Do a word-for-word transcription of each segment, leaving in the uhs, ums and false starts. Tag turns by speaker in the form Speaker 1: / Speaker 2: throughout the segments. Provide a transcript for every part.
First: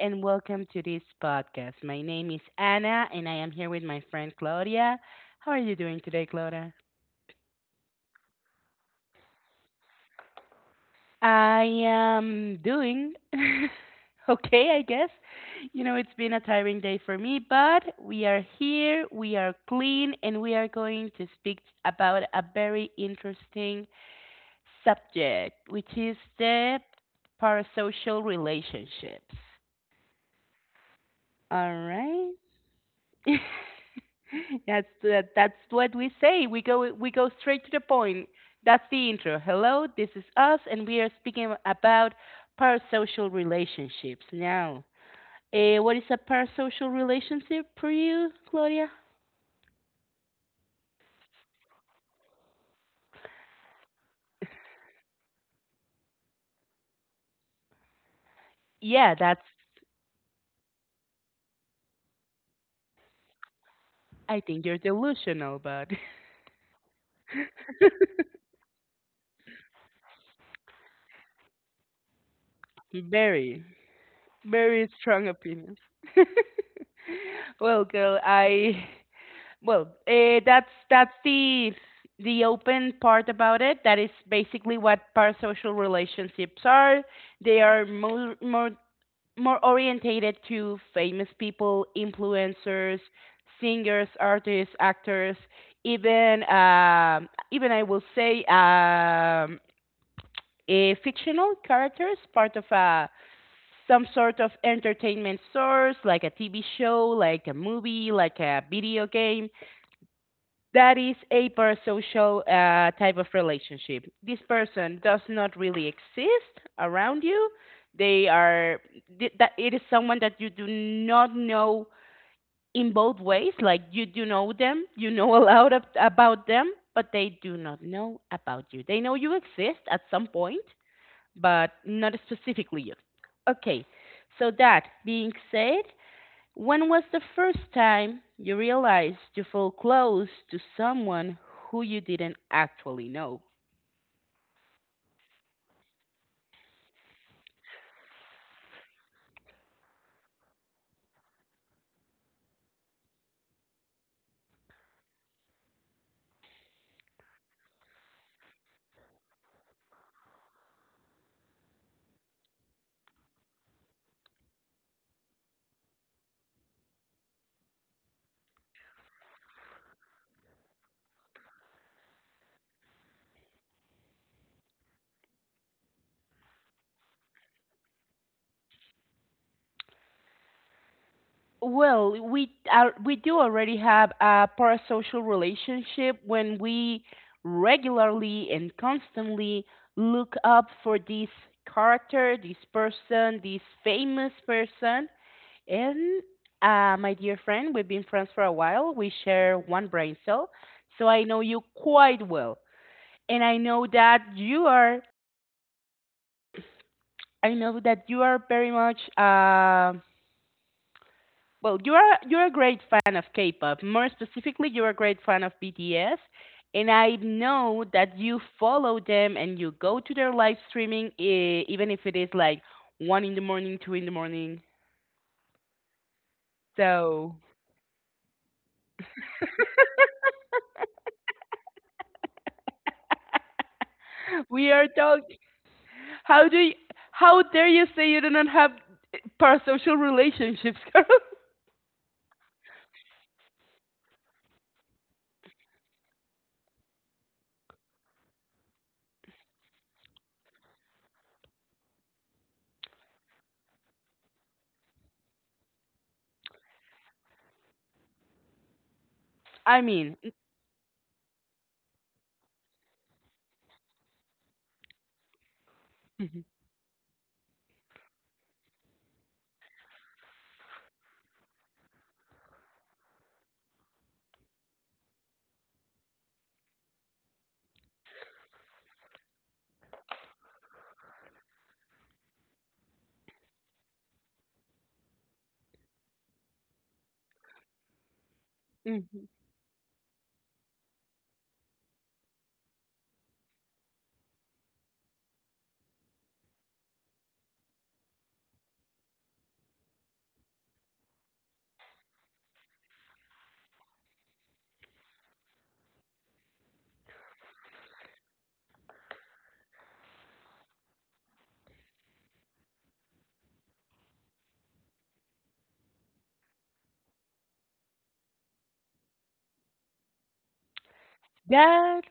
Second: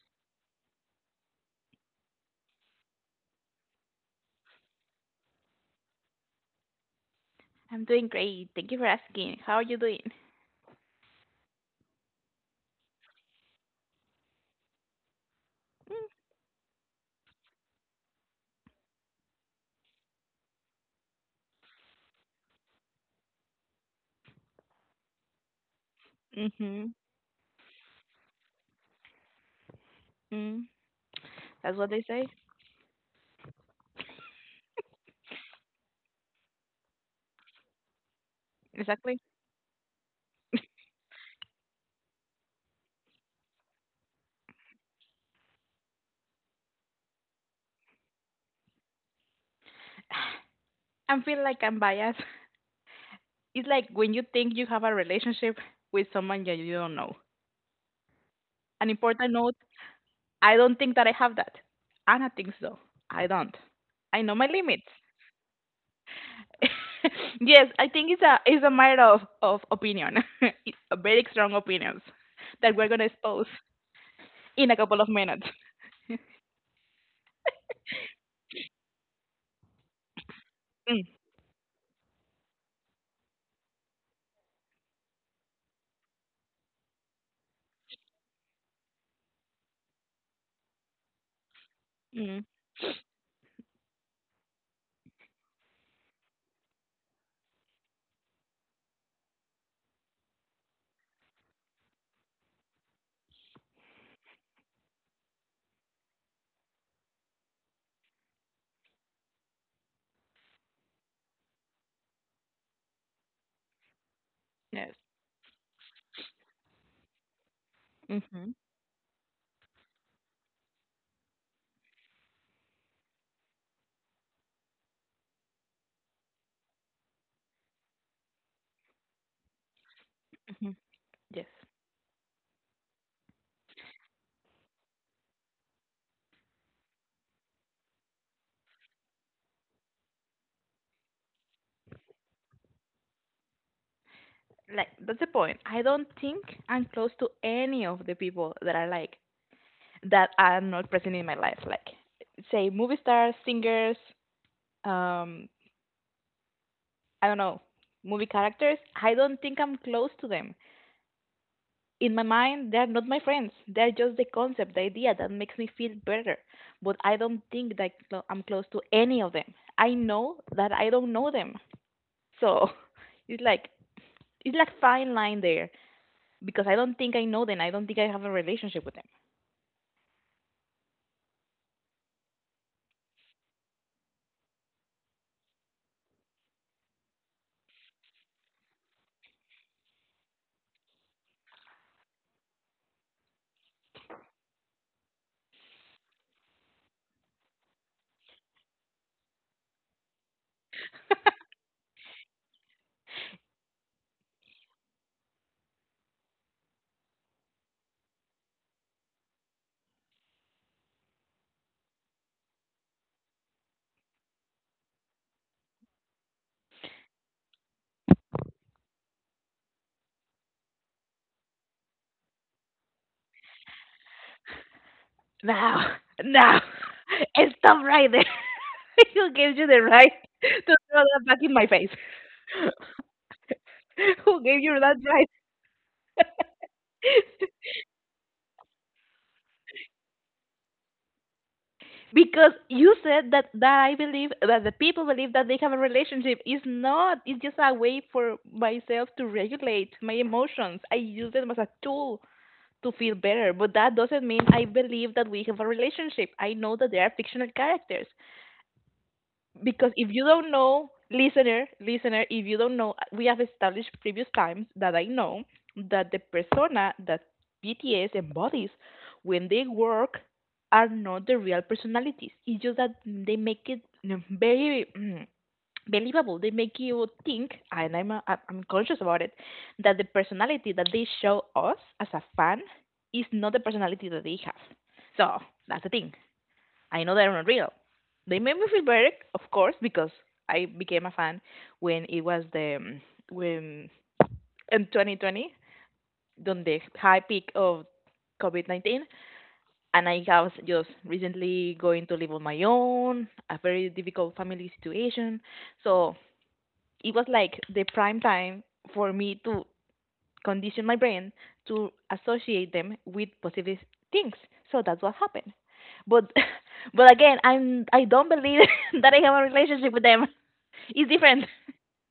Speaker 1: and welcome to this podcast. My name is Anna and I am here with my friend Claudia. How are you doing today, Claudia?
Speaker 2: I'm doing great. Thank you for asking. How are you doing?
Speaker 1: I am doing okay, I guess. You know, it's been a tiring day for me, but we are here, we are clean, and we are going to speak about a very interesting subject, which is the
Speaker 2: Mm-hmm.
Speaker 1: parasocial relationships.
Speaker 2: Mm.
Speaker 1: All
Speaker 2: That's what they say.
Speaker 1: right. that's that, that's what we say. We go we go straight to the point. That's the
Speaker 2: Exactly.
Speaker 1: intro. Hello, this is us, and we are speaking about parasocial relationships now. Uh, what is a parasocial relationship for you, Claudia?
Speaker 2: I feel like I'm biased. It's like when you think you have a relationship with someone that you don't know. An
Speaker 1: Yeah,
Speaker 2: important
Speaker 1: that's.
Speaker 2: note, I don't think that I have that. Anna thinks so. I don't. I know
Speaker 1: I
Speaker 2: my
Speaker 1: think you're
Speaker 2: limits.
Speaker 1: delusional, but
Speaker 2: Yes, I think it's a it's a matter of, of opinion. It's a very strong opinions that we're gonna expose
Speaker 1: very,
Speaker 2: in a
Speaker 1: very
Speaker 2: couple of
Speaker 1: strong
Speaker 2: minutes.
Speaker 1: opinions. well, girl, I Well, uh, that's
Speaker 2: Mm.
Speaker 1: that's the the open part about it. That is basically what parasocial relationships are. They are more more more orientated to famous people,
Speaker 2: Mm.
Speaker 1: influencers, singers, artists, actors, even um even I will say um, eh, fictional characters, part of a some sort of entertainment source, like a T V show, like a movie, like a video game that is a parasocial uh, type of relationship. This
Speaker 2: Yes.
Speaker 1: person does not really exist around you. They
Speaker 2: Mm-hmm.
Speaker 1: are th- that it is someone that you do not know in both ways. Like you do know them, you know a lot of, about them, but they do not know about you. They know you exist at some point,
Speaker 2: Mm-hmm. Yes.
Speaker 1: but not specifically you. Okay, so that being said, when was the first time you realized you felt close to someone who you didn't actually know?
Speaker 2: Like that's the point. I don't think I'm close to any of the people that I like that are not present in my life. Like say movie stars, singers, um, I don't know, movie characters. I don't think I'm close to them. In my mind, they're not my friends. They're just the concept, the idea that makes me feel better. But I don't think that clo- I'm close to any of them. I know that I don't know them. So it's like it's like fine line there because I don't think I know them. I don't think I have a relationship with them.
Speaker 1: Well, we are, we do already have a parasocial relationship when we regularly and constantly look up for this character, this person, this famous person. And uh, my dear friend, we've been friends for a while. We share one brain cell, so I know you quite well. and I know that you are. I know that you are very much. Uh, well, you are you're a great fan of K-pop. More specifically, you're a great fan of B T S, and I know that you follow them and you go to their live streaming, e- even if it is like one in the morning, two in the morning.
Speaker 2: No, no.
Speaker 1: So
Speaker 2: Stop right there. Who gave you the right to throw that back in my face? Who gave
Speaker 1: we
Speaker 2: you
Speaker 1: are
Speaker 2: that right?
Speaker 1: talking. How do you, how dare you say you do not have parasocial relationships, girl?
Speaker 2: Because you said that, that I believe that the people believe that they have a relationship. It's not. It's just a way for myself to regulate my emotions. I use them as a tool to feel better, but that doesn't mean I believe that we have a relationship. I know that they are fictional characters.
Speaker 1: I
Speaker 2: Because if
Speaker 1: mean,
Speaker 2: you don't know, listener listener if you don't know, we have established previous times that I know that the persona that BTS embodies when they work are not the real personalities. It's just that they make it mm, very mm, believable. They make you think, and i'm uh, I- i'm conscious about it, that the personality that they show us as a fan is not the personality that they have. So that's the thing. I know they're not real. They made me feel better, of course, because I became a fan when it was the um, when in twenty twenty, on the high peak of COVID nineteen, and I was just recently going to live on my own, a very difficult family situation. So it was like the prime time for me to condition my brain to associate them with positive things. So that's what happened. But but again, I'm I don't believe that I have a relationship with them. It's different.
Speaker 1: That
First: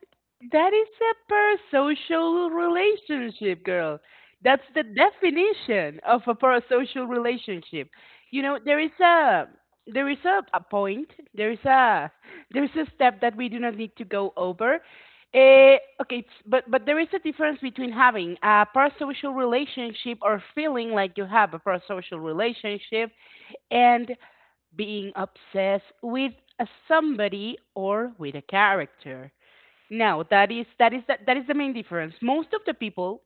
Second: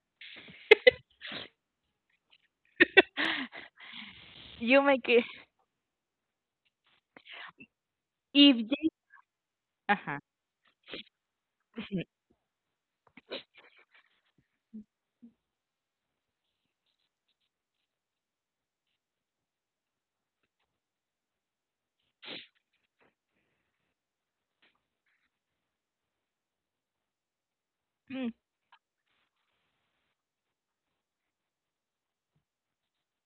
Speaker 1: that is a parasocial relationship, girl. That's
Speaker 2: You
Speaker 1: the
Speaker 2: make it
Speaker 1: definition of a parasocial relationship. You
Speaker 2: if
Speaker 1: know, there
Speaker 2: J
Speaker 1: is a there is
Speaker 2: uh-huh.
Speaker 1: a, a point, there is a there is a step that we do not need to go over. Uh, okay, it's- but but there is a difference between having a parasocial relationship or feeling like you have a parasocial relationship and being obsessed with a somebody or
Speaker 2: Mm.
Speaker 1: with a character. No, that is that is that, that is the main difference. Most of the people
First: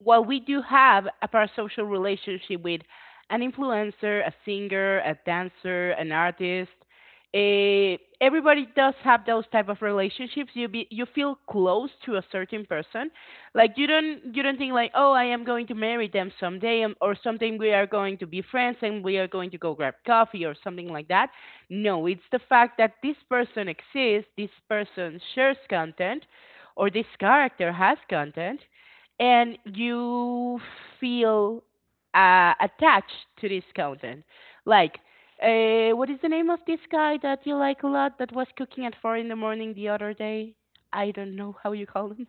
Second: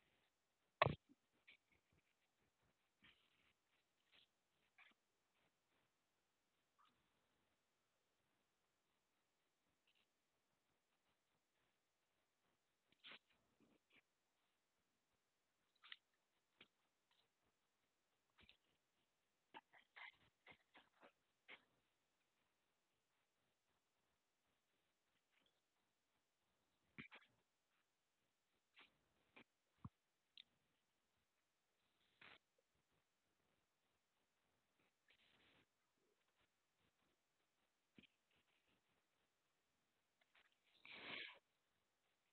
Speaker 1: while we do have a parasocial relationship with an influencer, a singer, a dancer, an artist, eh, everybody does have those type of relationships. You be you feel close to a certain person, like you don't you don't think like oh I am going to marry them someday um, or something we are going to be friends and we are going to go grab coffee or something like that. No, it's the fact that this person exists, this person shares content, or this character has content, and you feel uh, attached to this content. Like, uh, what is the name of this guy that you like a lot that was cooking at four in the morning the other day? I don't know how you call him.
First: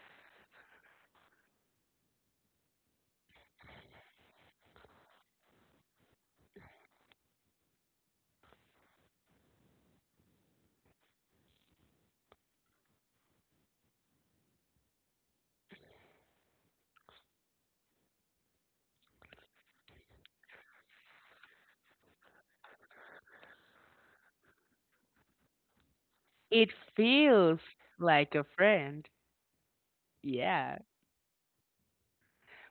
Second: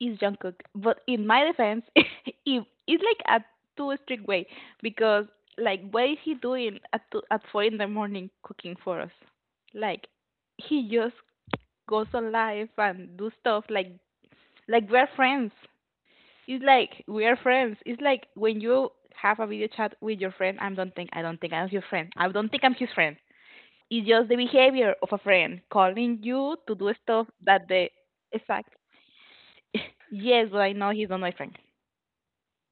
Speaker 2: is Jungkook, but in my defense, if it's like a too strict way, because like what is he doing at two, at four in the morning cooking for us? Like he just goes on live and do stuff like like we're friends. It's like we are friends. It's like when you have a video chat with your friend. I don't think I don't think I'm your friend. I don't think I'm his friend. It's just the behavior of a friend calling you
Speaker 1: It
Speaker 2: to do stuff
Speaker 1: feels
Speaker 2: that the
Speaker 1: like a
Speaker 2: exact.
Speaker 1: friend.
Speaker 2: Yes, but I
Speaker 1: Yeah.
Speaker 2: know he's not my friend.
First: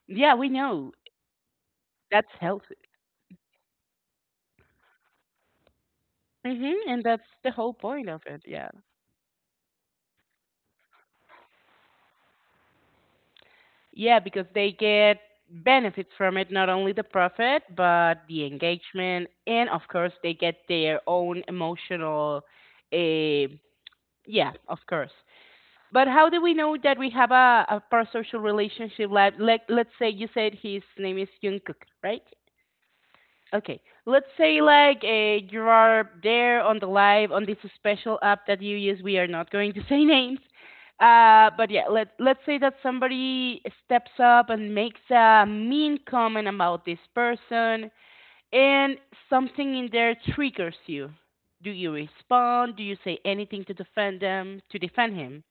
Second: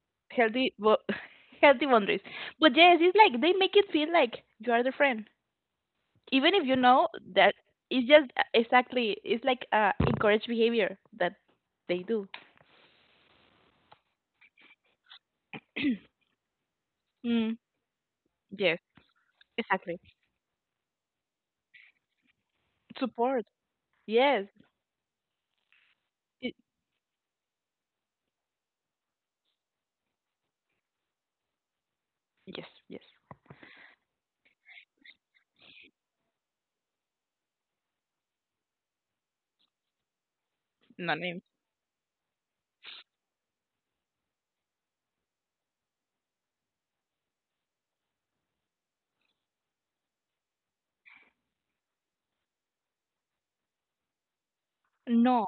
Speaker 1: Yeah, we
Speaker 2: Healthy,
Speaker 1: know.
Speaker 2: but healthy boundaries.
Speaker 1: That's
Speaker 2: But
Speaker 1: healthy.
Speaker 2: yes, it's like they make it feel like you are the friend, even if
Speaker 1: hmm
Speaker 2: you
Speaker 1: And
Speaker 2: know
Speaker 1: that's the
Speaker 2: that
Speaker 1: whole point
Speaker 2: it's
Speaker 1: of
Speaker 2: just uh,
Speaker 1: it. Yeah.
Speaker 2: exactly. It's like uh, encouraged behavior that they do.
Speaker 1: Yeah, because they get benefits from it, not only the
Speaker 2: mm,
Speaker 1: profit, but the
Speaker 2: yes,
Speaker 1: engagement, and of
Speaker 2: exactly.
Speaker 1: course, they get their own emotional.
Speaker 2: Support.
Speaker 1: Uh,
Speaker 2: Yes,
Speaker 1: yeah, of course. But how do we know that we have a, a parasocial relationship? Like, like, let's say you said his name is Jungkook, right?
Speaker 2: yes, yes.
Speaker 1: Okay, let's say like uh, you are there on the live on this special app that you use. We are not going to say names,
Speaker 2: No names.
Speaker 1: uh, but yeah, let let's say that somebody steps up and makes a mean comment about this person, and something in there triggers you. Do you respond? Do you say anything to defend them? To defend him?
Speaker 2: No,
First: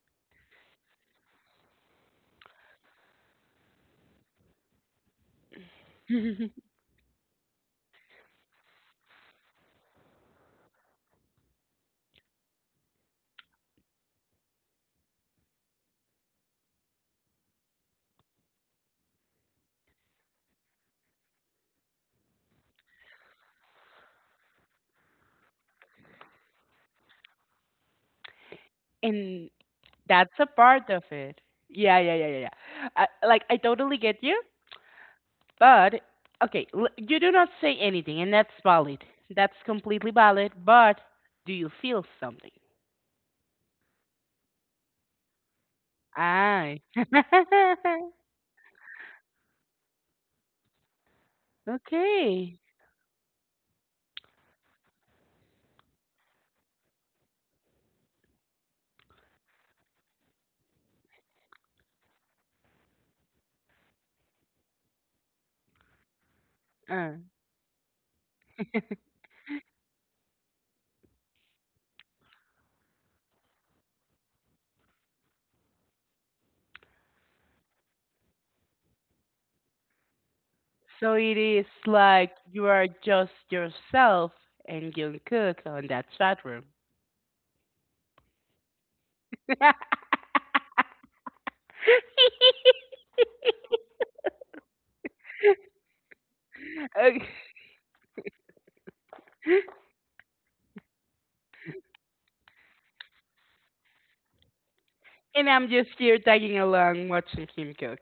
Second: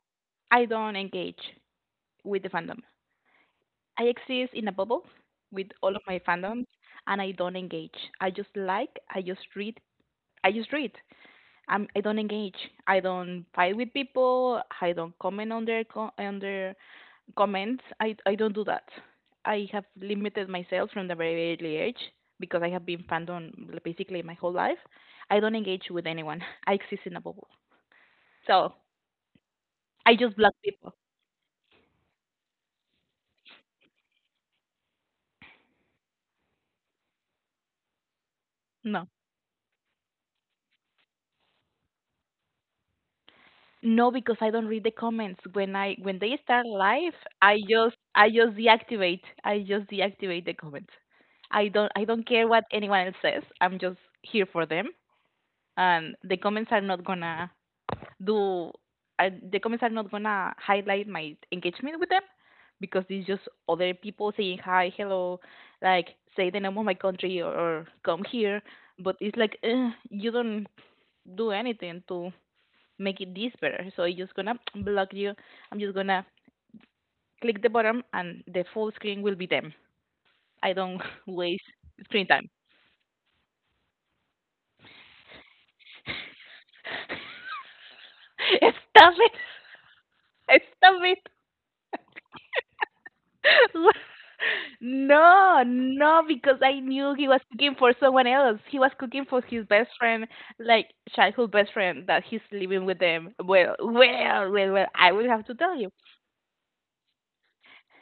Speaker 2: I don't engage with the fandom. I exist in a bubble with all of my fandoms, and I don't engage. I just like, I just read, I just read. I'm, I don't engage. I don't fight with people. I don't comment on their co- on their comments. I I don't do that. I have limited myself from the very early age because I have been fandom basically my whole life. I don't engage with anyone. I exist in a bubble. So
Speaker 1: And
Speaker 2: I
Speaker 1: that's
Speaker 2: just
Speaker 1: a
Speaker 2: block
Speaker 1: part
Speaker 2: people.
Speaker 1: of it. Yeah, yeah, yeah, yeah, yeah. I, like I totally get you. But okay, l- you do not say anything, and that's valid.
Speaker 2: No.
Speaker 1: That's completely valid. But do you feel something?
Speaker 2: No, because I don't read the comments. When I when they start
Speaker 1: Ah,
Speaker 2: live, I just I just deactivate. I just deactivate the comments. I don't I don't care
Speaker 1: okay.
Speaker 2: what anyone else says. I'm just here for them, and the comments are not gonna do. Uh, the comments are not gonna highlight my engagement with them because it's just other people saying hi, hello, like say the name of my
Speaker 1: Uh,
Speaker 2: country or, or come here. But it's like eh, you don't do anything to making this better. So it's just gonna block you. I'm just gonna click the bottom and the full screen will be them. I don't
Speaker 1: so it
Speaker 2: waste
Speaker 1: is
Speaker 2: screen
Speaker 1: like
Speaker 2: time.
Speaker 1: you are just yourself and Jungkook Cook on that chat room.
Speaker 2: Stop it! Stop it! No, no, because I knew
Speaker 1: Okay,
Speaker 2: he was cooking for someone else. He was cooking for his best friend, like childhood best friend that he's living with them. Well, well, well, well, I will have
Speaker 1: and
Speaker 2: to
Speaker 1: I'm
Speaker 2: tell you.
Speaker 1: just here tagging along, watching him cook.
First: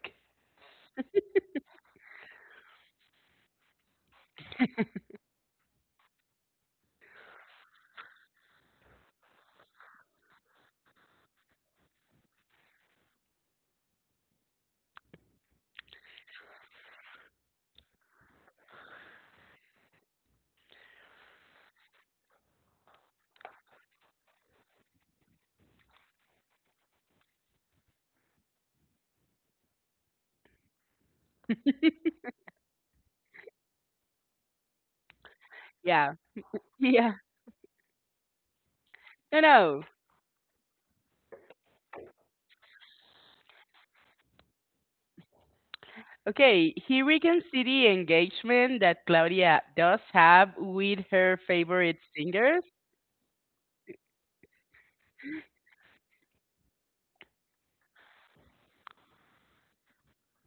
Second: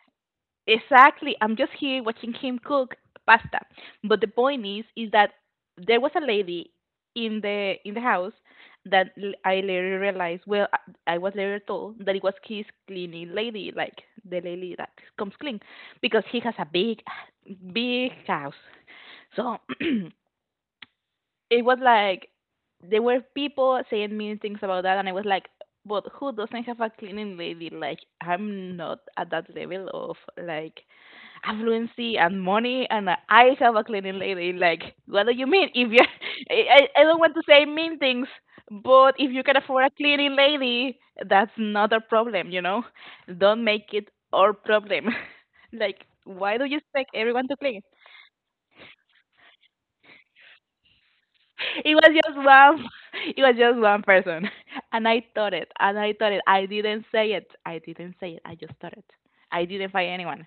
Speaker 2: Exactly. I'm just here watching him cook pasta. But the point is, is that there was a lady in the in the house that l- I later realized. Well, I I was later told that it was his cleaning lady, like the lady that comes clean, because he has a big, big house. So it was like there were people saying mean things about that, and I was like, but who doesn't have a cleaning lady? Like I'm not at that level of like affluency and money and uh, I have a cleaning lady. Like, what do you mean? If you,
Speaker 1: Yeah,
Speaker 2: I, I I
Speaker 1: yeah.
Speaker 2: don't want to say mean things, but if
Speaker 1: No,
Speaker 2: you can
Speaker 1: no.
Speaker 2: afford a cleaning lady, that's not a problem, you know? Don't make it our problem. Like, why do
Speaker 1: Okay,
Speaker 2: you
Speaker 1: here
Speaker 2: expect
Speaker 1: we can
Speaker 2: everyone to
Speaker 1: see
Speaker 2: clean?
Speaker 1: the engagement that Claudia does have with her
Speaker 2: It
Speaker 1: favorite
Speaker 2: was just
Speaker 1: singers.
Speaker 2: one, it was just one person. And I thought it, and I thought it. I didn't say it. I didn't say it. I just thought it. I didn't find anyone.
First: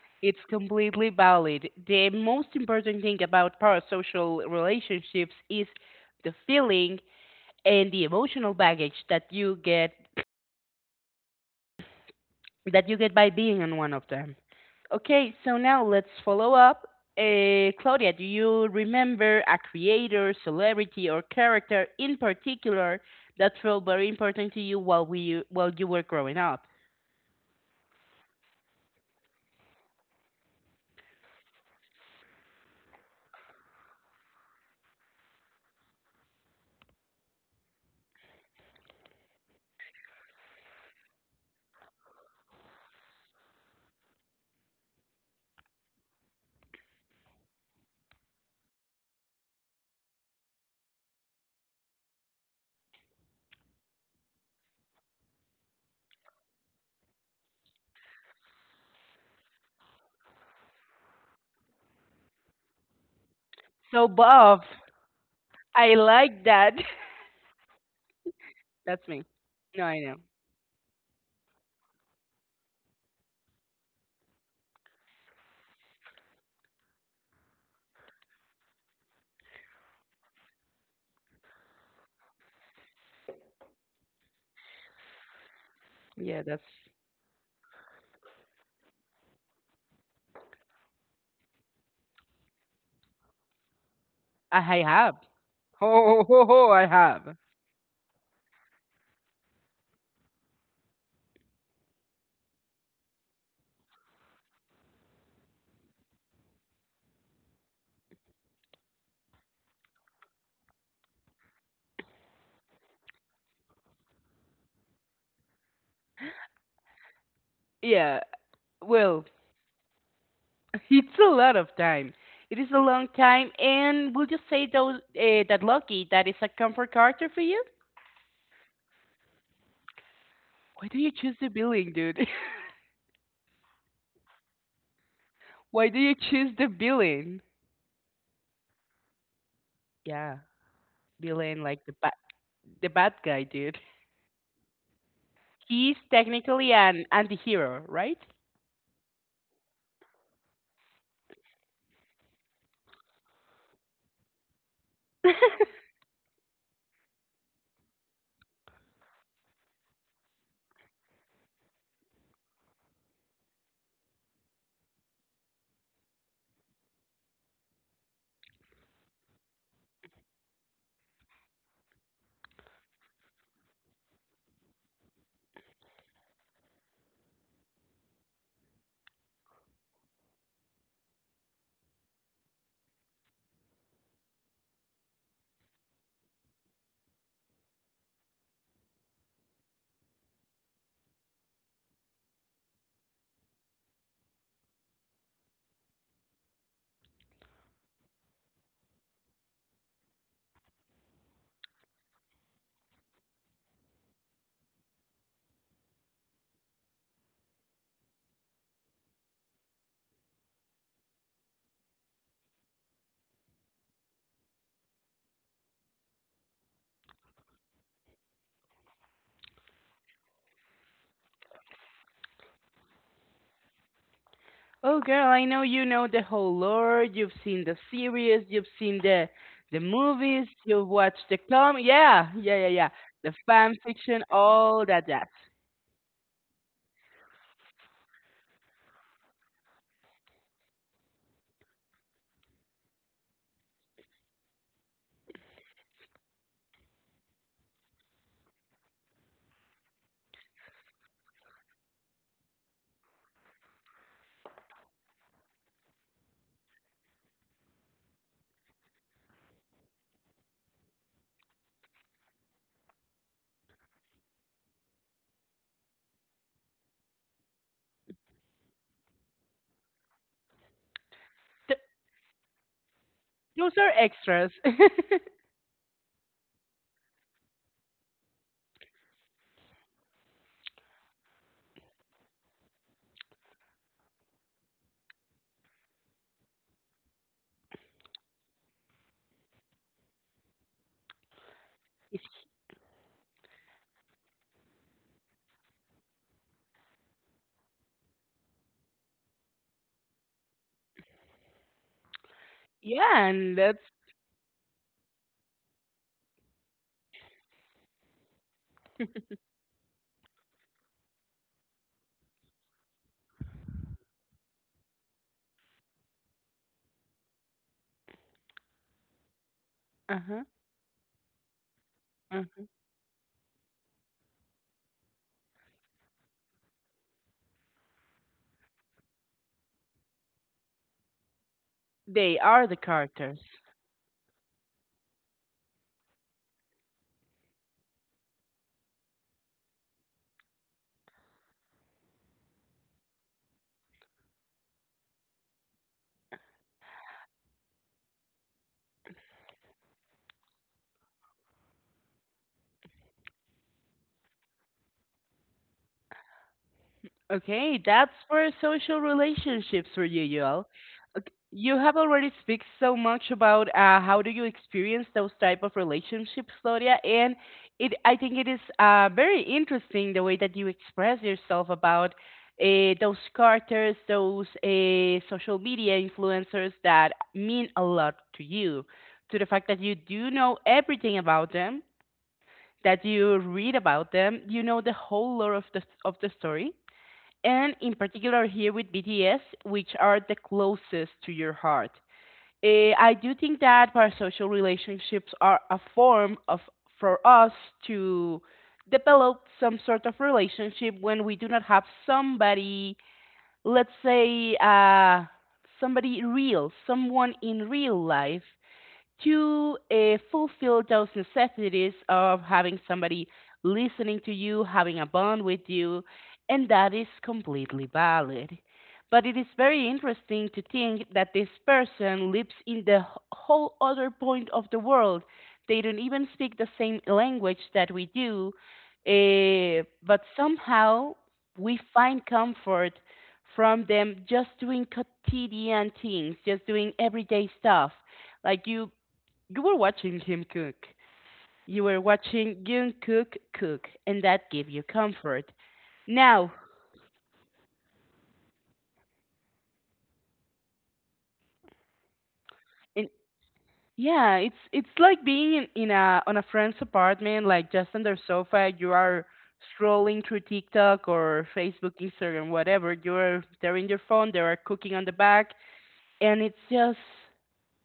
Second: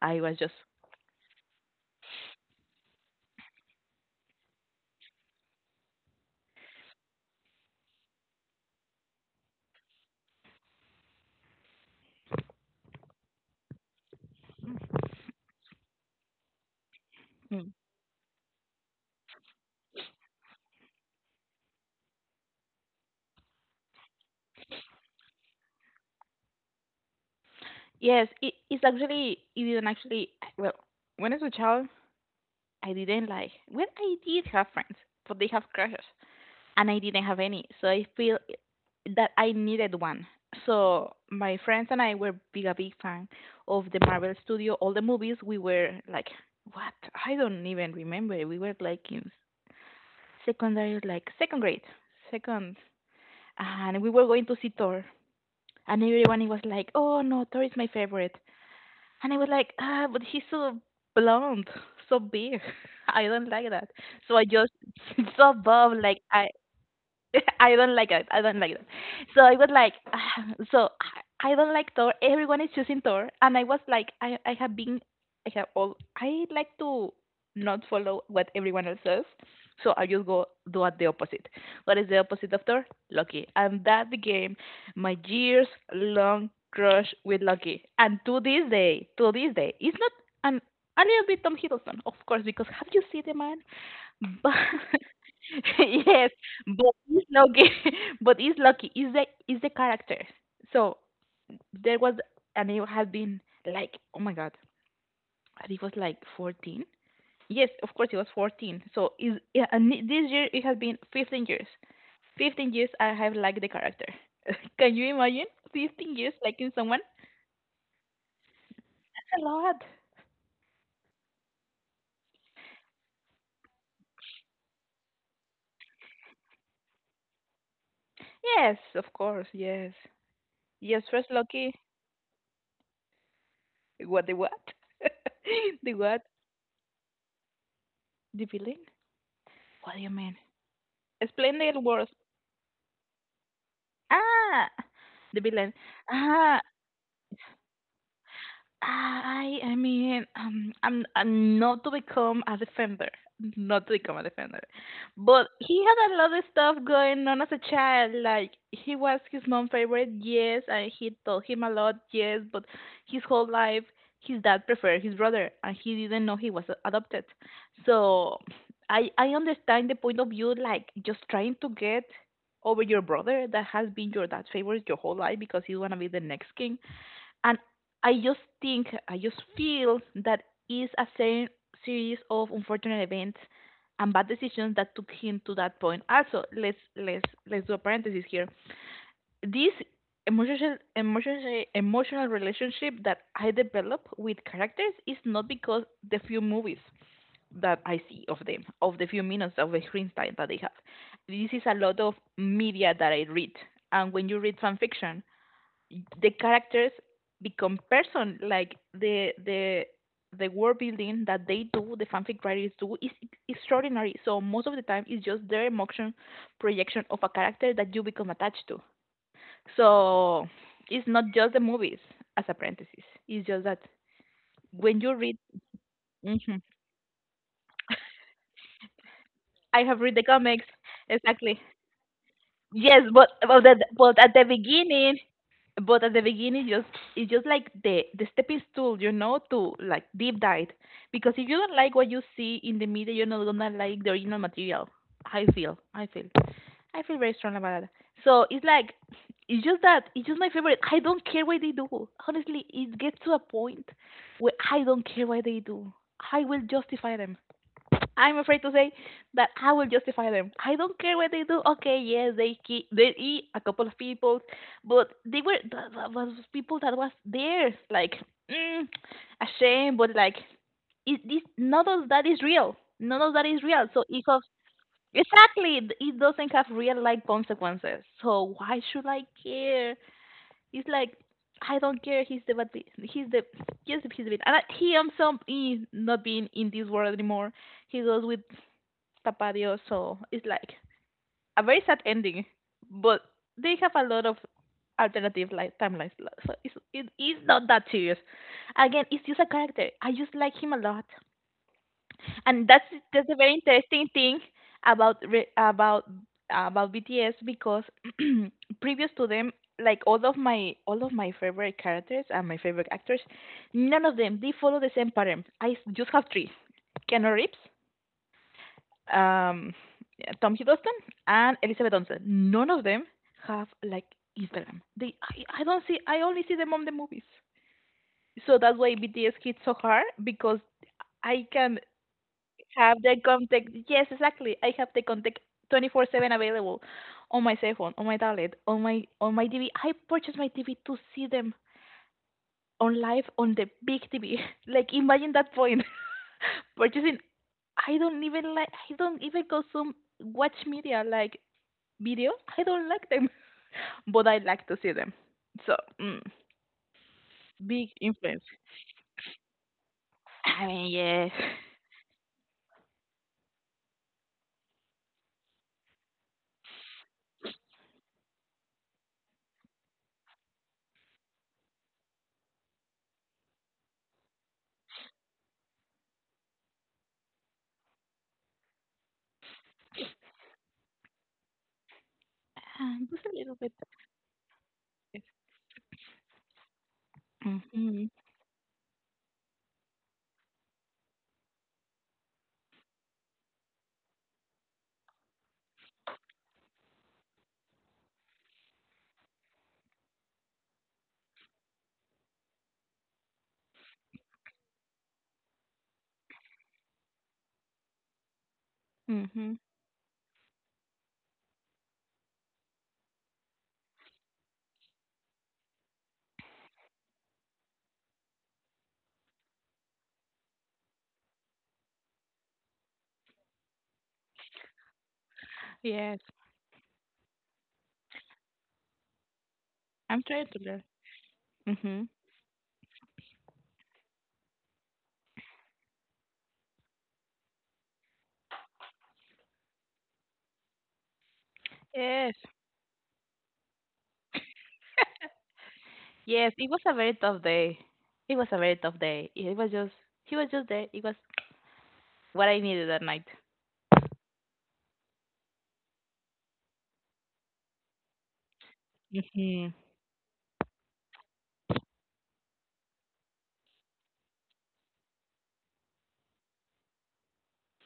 Speaker 2: I was
Speaker 1: It's
Speaker 2: just,
Speaker 1: completely valid. The most important thing about parasocial relationships is the feeling and the emotional baggage that you get that you get by being on one of them. Okay, so now let's follow up.
Speaker 2: hmm.
Speaker 1: Uh, Claudia, do you remember a creator, celebrity, or character in particular that felt very important to you while we while you were growing up?
Speaker 2: Yes, it is actually it didn't actually well when I was a child I didn't like well I did have friends but they have crushes and I didn't have any, so I feel that I needed one. So my friends and I were big a big fan of the Marvel Studio all the movies. We were like what I don't even remember. We were like in secondary, like second grade, second, and we were going to see Thor, and everyone was like, oh no, Thor is my favorite. And I was like, ah, but he's so blonde, so big. I don't like that.
Speaker 1: So
Speaker 2: So I
Speaker 1: Bob,
Speaker 2: just so
Speaker 1: I
Speaker 2: above, like
Speaker 1: like
Speaker 2: I
Speaker 1: that.
Speaker 2: I don't like it. I don't like it.
Speaker 1: That's me.
Speaker 2: So I was
Speaker 1: No,
Speaker 2: like,
Speaker 1: I know.
Speaker 2: so I I don't like Thor. Everyone is choosing Thor, and I was like, I I have been, I have all. I like to not follow what everyone else says, so I just go do at the opposite. What is the opposite of Thor? Loki, and that became my years
Speaker 1: Yeah,
Speaker 2: long
Speaker 1: that's
Speaker 2: crush with Loki. And to this day, to this day, it's not an a little bit Tom Hiddleston, of course, because have you seen the man? But
Speaker 1: I I have. Ho
Speaker 2: yes,
Speaker 1: ho ho! ho, I
Speaker 2: but it's
Speaker 1: have.
Speaker 2: lucky. But it's lucky. Is the is the character. So there was, and it had been like, oh my god, and he was like fourteen. Yes, of course it was fourteen. So is yeah, and it- this year it has been fifteen years. fifteen years I have liked the character. Can you imagine fifteen years liking someone?
Speaker 1: Yeah. Well,
Speaker 2: That's a lot.
Speaker 1: It's a lot of time. It is a long time, and we'll just say though uh, that lucky that is a comfort character for you.
Speaker 2: Yes, of course. Yes,
Speaker 1: Why do
Speaker 2: yes.
Speaker 1: you
Speaker 2: First
Speaker 1: choose the
Speaker 2: lucky.
Speaker 1: villain, dude?
Speaker 2: What the what?
Speaker 1: Why
Speaker 2: The
Speaker 1: do you
Speaker 2: what?
Speaker 1: choose the villain?
Speaker 2: The villain? What do you mean?
Speaker 1: Yeah,
Speaker 2: Explain
Speaker 1: villain
Speaker 2: the
Speaker 1: like the
Speaker 2: words.
Speaker 1: bad the bad guy, dude.
Speaker 2: Ah, the villain.
Speaker 1: He's
Speaker 2: Ah,
Speaker 1: technically an anti-hero, right?
Speaker 2: I I mean um I'm I'm not to become a defender, not to become a defender, but he had a lot of stuff going on as a child. Like he was his mom favorite, yes, and he told him a lot, yes, but his whole life his dad preferred his brother, and he didn't know he was a- adopted. So I I understand the point of view, like just trying to get over your brother that has been your dad's favorite your whole life because you wanna be the next king, and I just think, I just feel that is a ser- series of unfortunate events and bad decisions that took him to that point. Also, let's let's let's do a parenthesis here. This emotional emotional emotional relationship that I develop with characters is not because the few movies that I see of them, of the few minutes of the screen time that they have. This is a lot of media that I read, and when you read fan fiction, the characters become person like the the the world building that they do the fanfic writers do is extraordinary. So most of the time it's just their emotion projection of a character that you become attached to, so it's not just the movies as apprentices. It's just that when
Speaker 1: Oh,
Speaker 2: you
Speaker 1: girl,
Speaker 2: read.
Speaker 1: I know you know the whole
Speaker 2: Mhm.
Speaker 1: lore. You've seen the series, you've seen the the
Speaker 2: I have read the
Speaker 1: movies,
Speaker 2: comics,
Speaker 1: you've watched the
Speaker 2: exactly.
Speaker 1: comic. Yeah, yeah, yeah, yeah.
Speaker 2: Yes, but
Speaker 1: The
Speaker 2: but, at
Speaker 1: fan
Speaker 2: but
Speaker 1: fiction,
Speaker 2: at the
Speaker 1: all that
Speaker 2: beginning,
Speaker 1: jazz.
Speaker 2: but at the beginning just it's just like the the stepping stool, you know to like deep dive, because if you don't like what you see in the media, you're not gonna like the original material. i feel i feel I feel very strong about that. So it's like it's just that, it's just my favorite, I don't care what they do. Honestly, it gets to a point where I don't care what they do, I will justify them. I'm afraid to say that I will justify them. I don't care what they do. Okay, yes, they ki- they eat a couple of people, but they were th- th- those people that was theirs. Like, mm, a shame, but like, it, this, none of that is real. None of that is
Speaker 1: Those
Speaker 2: real.
Speaker 1: are
Speaker 2: So it has
Speaker 1: extras.
Speaker 2: exactly th- it doesn't have real life consequences. So why should I care? It's like I don't care. He's the bad. bi- He's the yes. He's the bad. And I, he also is not being in this world anymore, he goes with Tapadio, so it's like a very sad ending. But they have a lot of alternative like timelines, lo- so it's, it is not that serious. Again, it's just a character. I just like him a lot, and that's
Speaker 1: yeah,
Speaker 2: that's a very
Speaker 1: and that's
Speaker 2: interesting thing about re- about about B T S because previous to them, like all of my all of my favorite characters and my favorite actors, none of them, they follow the same pattern. I s- just have three: Keanu Reeves, um,
Speaker 1: Uh-huh,
Speaker 2: Tom Hiddleston and Elizabeth Olsen.
Speaker 1: uh-huh.
Speaker 2: None of them have like Instagram. They, I, I don't see. I only see them on the movies. So that's why B T S hits so hard because I can
Speaker 1: They are the
Speaker 2: have the
Speaker 1: characters.
Speaker 2: contact. Yes, exactly. I have the contact twenty-four seven available on my cell phone, on my tablet, on my on my T V. I purchased my T V to see them on live on the big T V. Like imagine that point. Purchasing. I don't even like. I don't even consume, watch media like. Videos? I don't like them, but I like to see them. So, mm,
Speaker 1: Okay,
Speaker 2: big
Speaker 1: that's
Speaker 2: influence.
Speaker 1: for social relationships for you, Yoel.
Speaker 2: I mean, yes.
Speaker 1: Ok- You have already speak so much about uh, how do you experience those type of relationships, Claudia, and it I think it is uh, very interesting the way that you express yourself about uh, those characters, those uh, social media influencers that mean a lot to you, to the fact that you do know everything about them,
Speaker 2: Uh,
Speaker 1: that
Speaker 2: just a
Speaker 1: you
Speaker 2: little bit.
Speaker 1: read about them, you know the whole lore of the of the story and in
Speaker 2: Mm-hmm.
Speaker 1: particular here with B T S, which are the closest to your heart. Eh, I do think that parasocial relationships are a form of for us to develop some sort of relationship when we do not have somebody, let's say, uh, somebody real, someone in real life
Speaker 2: Mm-hmm.
Speaker 1: to uh, fulfill those necessities of having somebody listening to you, having a bond with you, and that is completely valid. But it is very interesting to think that this person lives in the whole other point of the world. They don't
Speaker 2: Yes.
Speaker 1: even speak the same language that we do, eh, but
Speaker 2: I'm trying to learn.
Speaker 1: somehow we
Speaker 2: Mm-hmm.
Speaker 1: find comfort from them just doing quotidian things, just doing everyday stuff. Like you you were watching him cook. You were
Speaker 2: Yes.
Speaker 1: watching Yoon Cook cook, and that gave you comfort. Now,
Speaker 2: Yes. It was a very tough day. It was a very tough day. It was just, he was just there. It was what I needed that
Speaker 1: and
Speaker 2: night.
Speaker 1: yeah, it's it's like being in, in a on a friend's apartment, like just on their sofa. You are
Speaker 2: Mm-hmm.
Speaker 1: scrolling through TikTok or Facebook, Instagram, whatever. You're they're in your phone. They are cooking on the back, and it's just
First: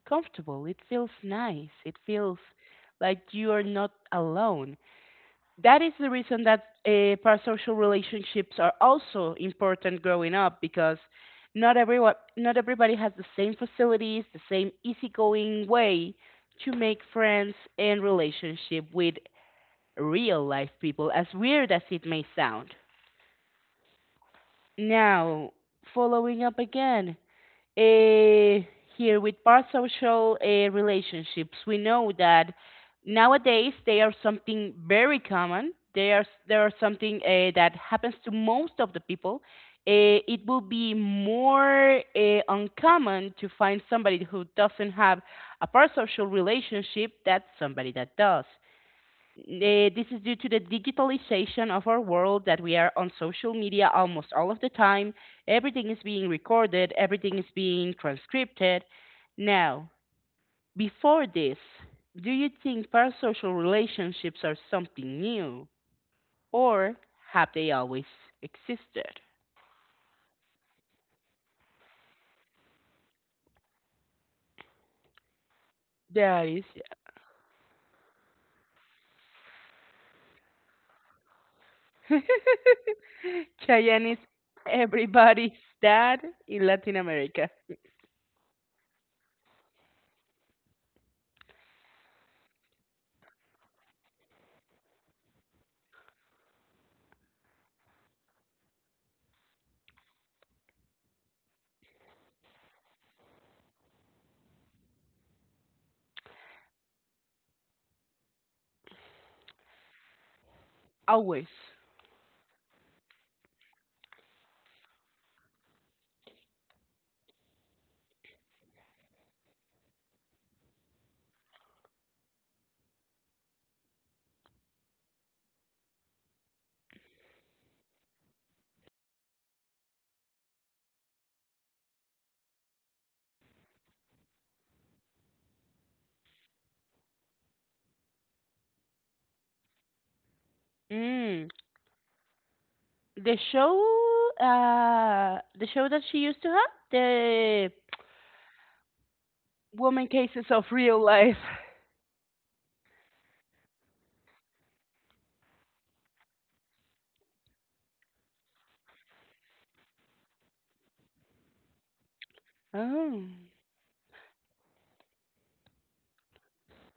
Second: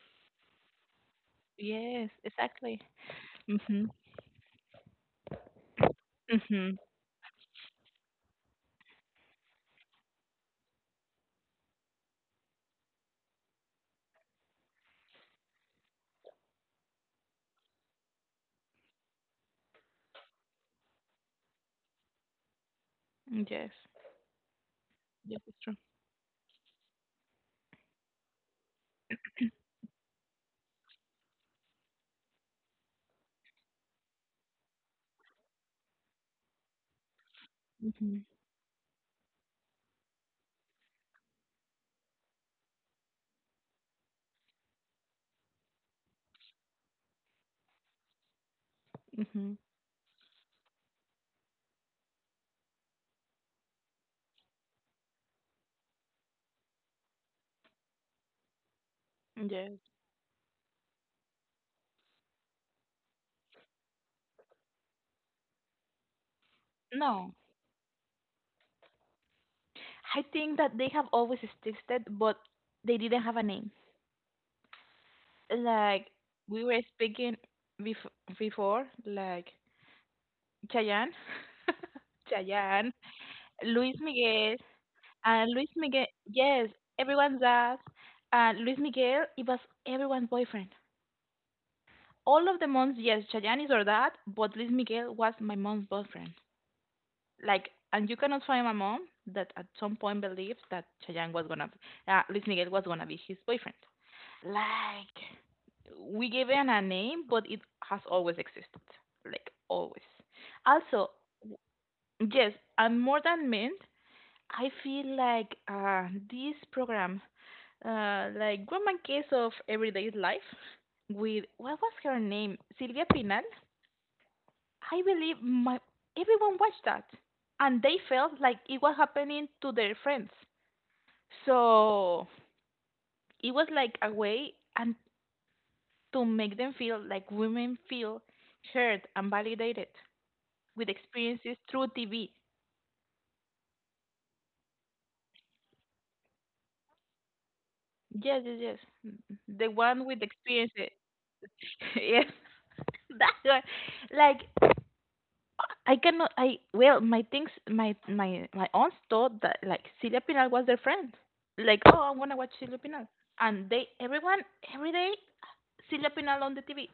Speaker 1: comfortable. It feels nice. It
Speaker 2: Yes,
Speaker 1: feels
Speaker 2: exactly.
Speaker 1: like you are
Speaker 2: Mm-hmm.
Speaker 1: not alone. that is the reason that
Speaker 2: Mm-hmm.
Speaker 1: uh, parasocial relationships are also important growing up because not everyone not everybody has the same facilities, the same easygoing way to make friends and relationship with real life people, as weird as it may sound.
Speaker 2: Yes. Yes,
Speaker 1: Now
Speaker 2: it's true.
Speaker 1: following up again, uh, here with parasocial uh, relationships. We know that nowadays they are something very common. They are they are something uh, that happens
Speaker 2: Mm-hmm.
Speaker 1: to most of the people. Uh, it will be more uh, uncommon to find somebody who doesn't have a parasocial relationship than somebody that does.
Speaker 2: Mm-hmm.
Speaker 1: Eh, this is due to the digitalization of our world that we are on social media almost all of the time. Everything is being recorded, everything is being transcribed. Now,
Speaker 2: Yes.
Speaker 1: before this, do you think parasocial relationships are something new or
Speaker 2: No.
Speaker 1: have they always existed?
Speaker 2: I think that they have always existed, but they didn't have a name. Like
Speaker 1: That is,
Speaker 2: we were speaking bef- before, like Chayanne, Chayanne, Luis
Speaker 1: Cheyenne is
Speaker 2: Miguel,
Speaker 1: everybody's
Speaker 2: and Luis Miguel.
Speaker 1: dad in
Speaker 2: Yes,
Speaker 1: Latin
Speaker 2: everyone
Speaker 1: America.
Speaker 2: does. And Luis Miguel, it was everyone's boyfriend. All of the moms, yes, Chayanne is or dad, but Luis Miguel was my mom's boyfriend. Like, and you cannot find my mom that at some point believed that Chayanne was gonna, uh, Luis Miguel was gonna be his boyfriend. Like we gave it a name, but it has always existed, like always. Also,
Speaker 1: Always.
Speaker 2: w- yes, and more than meant. I feel like uh, this program, uh, like woman Case of Everyday Life, with what was her name, Silvia Pinal. I believe my Everyone watched that, and they felt like it was happening to their friends. So it was like a way, and to make them feel like women feel heard and validated with
Speaker 1: Mm.
Speaker 2: experiences through T V.
Speaker 1: The show, uh, the show that she used to have, the
Speaker 2: Yes, yes, yes. Mm, the
Speaker 1: woman
Speaker 2: one with
Speaker 1: cases of
Speaker 2: experiences.
Speaker 1: real life.
Speaker 2: Yes, that one. Like I cannot. I, well, my things, my my my aunts thought that like Celia Pinal was their friend. Like, oh, I wanna watch Celia Pinal,
Speaker 1: Oh,
Speaker 2: and they everyone every day Celia Pinal on the T V.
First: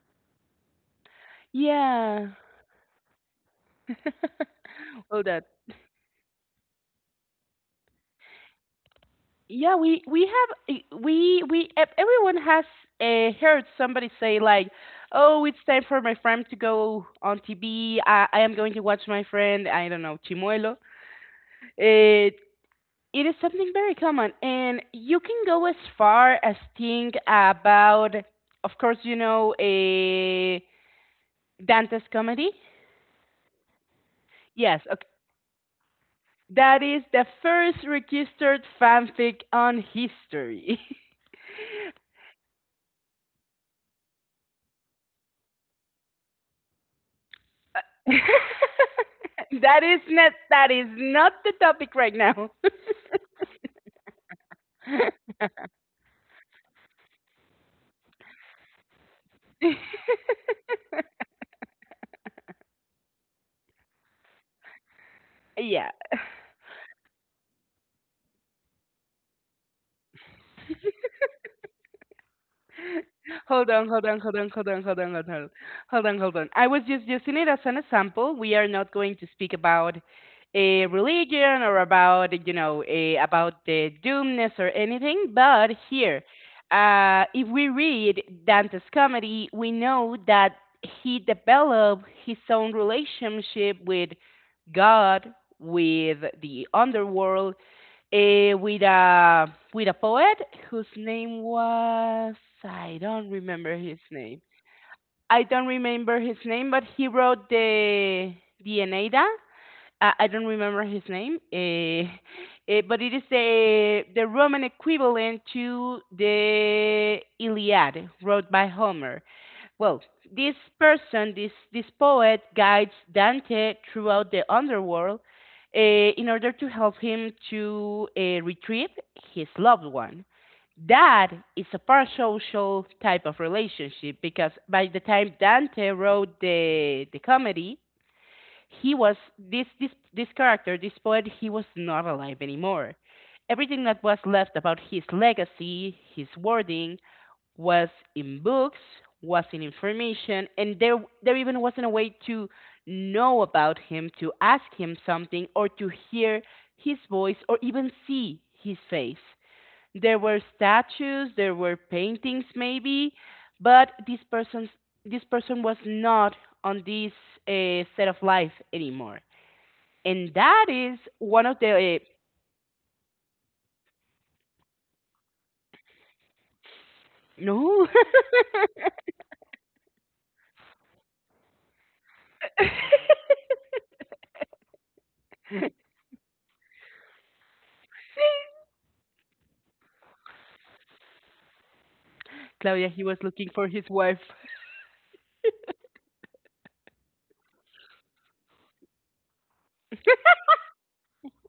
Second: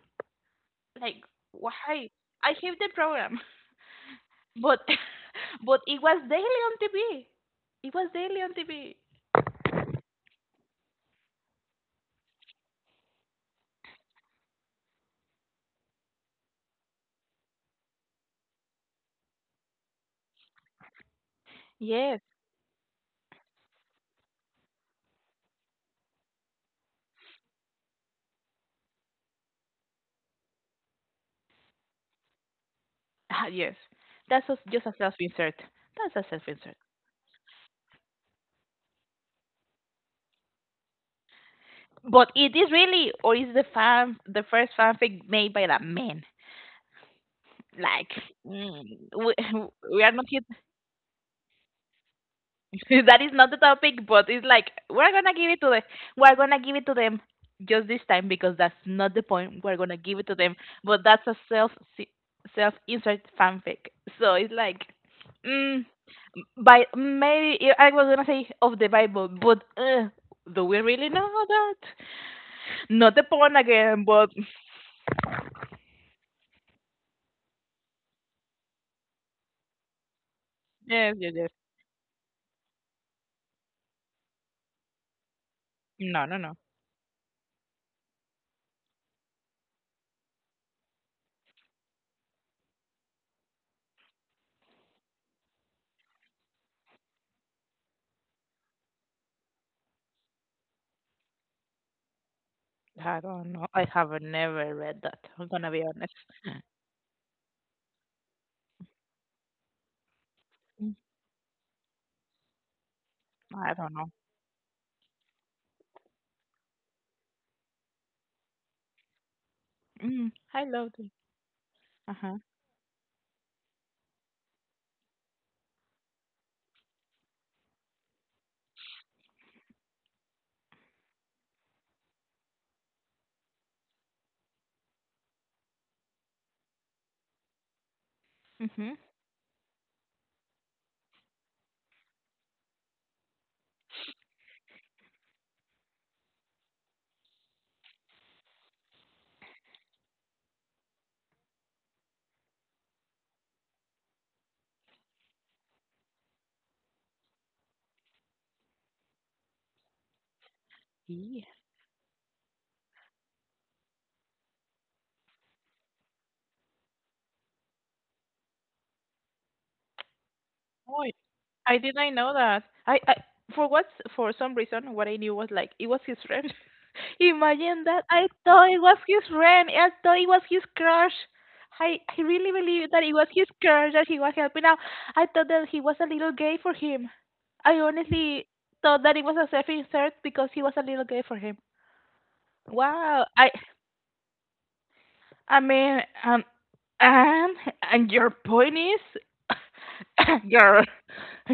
Speaker 2: Like why?
Speaker 1: yeah.
Speaker 2: I hate the program. But
Speaker 1: well, that.
Speaker 2: but it was daily on T V. It was daily on T V.
Speaker 1: Yeah, we we have eh, we we ev- everyone has uh, heard somebody say like, "Oh, it's time for my friend to go on T V. I, I am going to watch my friend. I don't know Chimuelo.
Speaker 2: Yes.
Speaker 1: Uh, It is something very common, and you can go as far as think about, of course, you know, a Dante's comedy.
Speaker 2: Ah, yes. That's a, just
Speaker 1: Yes,
Speaker 2: a
Speaker 1: okay.
Speaker 2: self insert. That's a self insert.
Speaker 1: That is the first registered fanfic on history.
Speaker 2: But it is really, or is the fan the first fanfic made by a man? Like, mm, we,
Speaker 1: that is
Speaker 2: we are not
Speaker 1: not
Speaker 2: here.
Speaker 1: that is not the topic right now.
Speaker 2: That is not the topic, but it's like we're gonna give it to the we're gonna give it to them just this time because that's not the point. We're gonna give it to them, but that's a self si, self insert fanfic. So it's like, mm,
Speaker 1: yeah,
Speaker 2: by maybe, yeah, I was gonna say of the Bible, but uh, do we really know that? Not the porn
Speaker 1: hold on,
Speaker 2: again,
Speaker 1: hold on,
Speaker 2: but
Speaker 1: hold on, hold on, hold on, hold on, hold on, hold on. I was just using it as an example. We are not going to speak about a
Speaker 2: yes, yes, yes.
Speaker 1: religion or about you know a, about the doomness or anything. But here,
Speaker 2: No, no, no.
Speaker 1: uh, if we read Dante's comedy, we know that he developed his own relationship with God, with the underworld, eh, with a with a poet whose name was I
Speaker 2: I
Speaker 1: don't
Speaker 2: don't know.
Speaker 1: remember
Speaker 2: I
Speaker 1: his
Speaker 2: have
Speaker 1: name.
Speaker 2: never read that.
Speaker 1: I
Speaker 2: I'm gonna
Speaker 1: don't
Speaker 2: be honest.
Speaker 1: remember his name, but he wrote the the Eneida. Uh, I don't remember
Speaker 2: Mm,
Speaker 1: his name, eh, eh, but it is
Speaker 2: I don't
Speaker 1: the
Speaker 2: know.
Speaker 1: the Roman equivalent to the Iliad, wrote by Homer. Well,
Speaker 2: Mm,
Speaker 1: this
Speaker 2: I love it.
Speaker 1: person, this this
Speaker 2: Uh huh.
Speaker 1: poet, guides Dante throughout the underworld uh, in order to help him to uh, retrieve his loved one. That is a parasocial type of relationship because by the time Dante wrote the the comedy,
Speaker 2: Mhm.
Speaker 1: he was this this this character, this poet, he was not alive anymore. Everything that was left about his legacy, his wording, was in books, was in information, and there there even wasn't a way to know about him, to ask him something, or to hear his voice, or even see his face. There were statues, there were paintings maybe, but this person's this person was not on this uh, set of life anymore. And that is
Speaker 2: Oh,
Speaker 1: one of
Speaker 2: I
Speaker 1: the uh,
Speaker 2: didn't know that. I, I for what, for some reason what I knew was like it was his friend. Imagine
Speaker 1: no,
Speaker 2: that. I thought it was his friend. I thought it was his crush. I I really believed that it was his crush that he was helping out. I thought that he was a little gay for him. I honestly thought that it was a selfish thirst because he was a little gay for him.
Speaker 1: Claudia, he was
Speaker 2: Wow. I
Speaker 1: looking for his wife.
Speaker 2: I mean, um, and and your point is, girl,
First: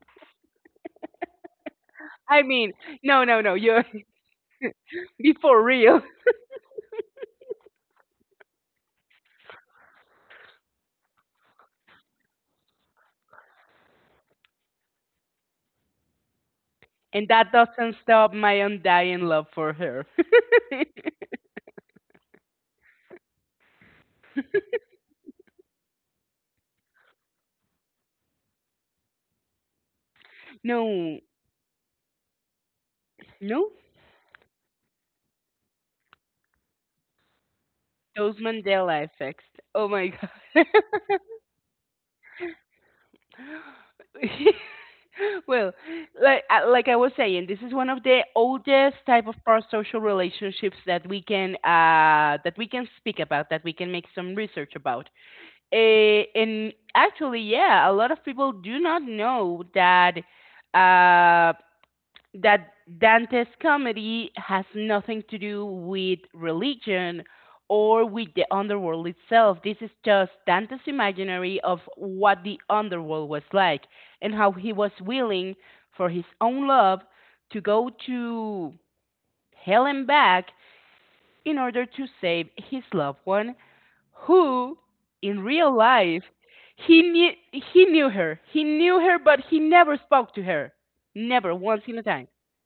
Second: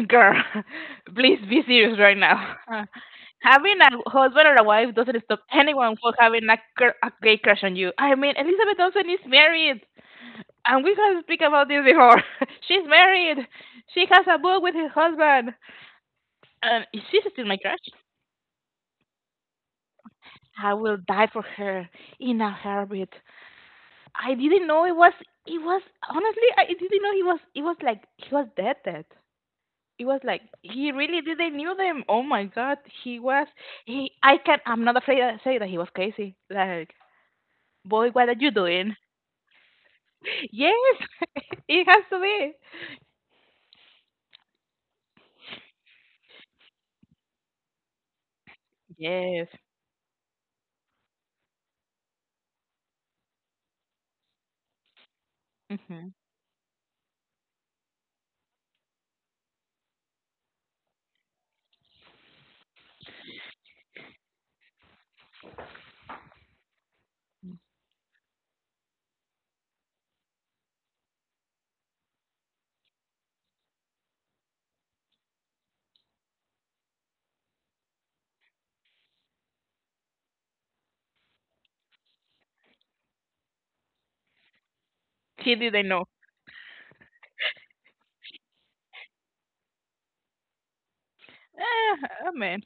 Speaker 2: girl, please be serious right
Speaker 1: I
Speaker 2: now.
Speaker 1: mean,
Speaker 2: Uh,
Speaker 1: no, no, no,
Speaker 2: having
Speaker 1: you
Speaker 2: a husband or a wife doesn't
Speaker 1: be
Speaker 2: stop
Speaker 1: for
Speaker 2: anyone
Speaker 1: real.
Speaker 2: from having a, cr- a great crush on you. I mean, Elizabeth Olsen is married, and we have speak about this before. She's married. She has a book with her husband, and she's
Speaker 1: And
Speaker 2: still
Speaker 1: that
Speaker 2: my crush.
Speaker 1: doesn't stop my undying love for her.
Speaker 2: I will die for her in a heartbeat. I didn't know it was it was Honestly, I didn't know he was it was like he was dead dead. It was like he
Speaker 1: no,
Speaker 2: really didn't knew them. Oh my god, he was
Speaker 1: no,
Speaker 2: he I can, I'm not afraid to say that he was crazy. Like, boy, what are
Speaker 1: those
Speaker 2: you doing?
Speaker 1: Mandela effects. Oh my god.
Speaker 2: Yes, it has to be.
Speaker 1: well, like I- like I was saying, this is one of the oldest type of
Speaker 2: Yes.
Speaker 1: parasocial relationships that we can uh, that we can speak about, that we can make some research about.
Speaker 2: Hmm.
Speaker 1: Eh, and actually, yeah, a lot of people do not know that uh, that Dante's comedy has nothing to do with religion or with the underworld itself. This is just Dante's imaginary of what the underworld was like and how he was willing for his own love to go to hell and back in order to save his loved one who in
Speaker 2: She
Speaker 1: real
Speaker 2: didn't know.
Speaker 1: life he knew he knew her. He knew her but he never spoke to her. Never once in a
Speaker 2: Ah,
Speaker 1: time.
Speaker 2: oh man.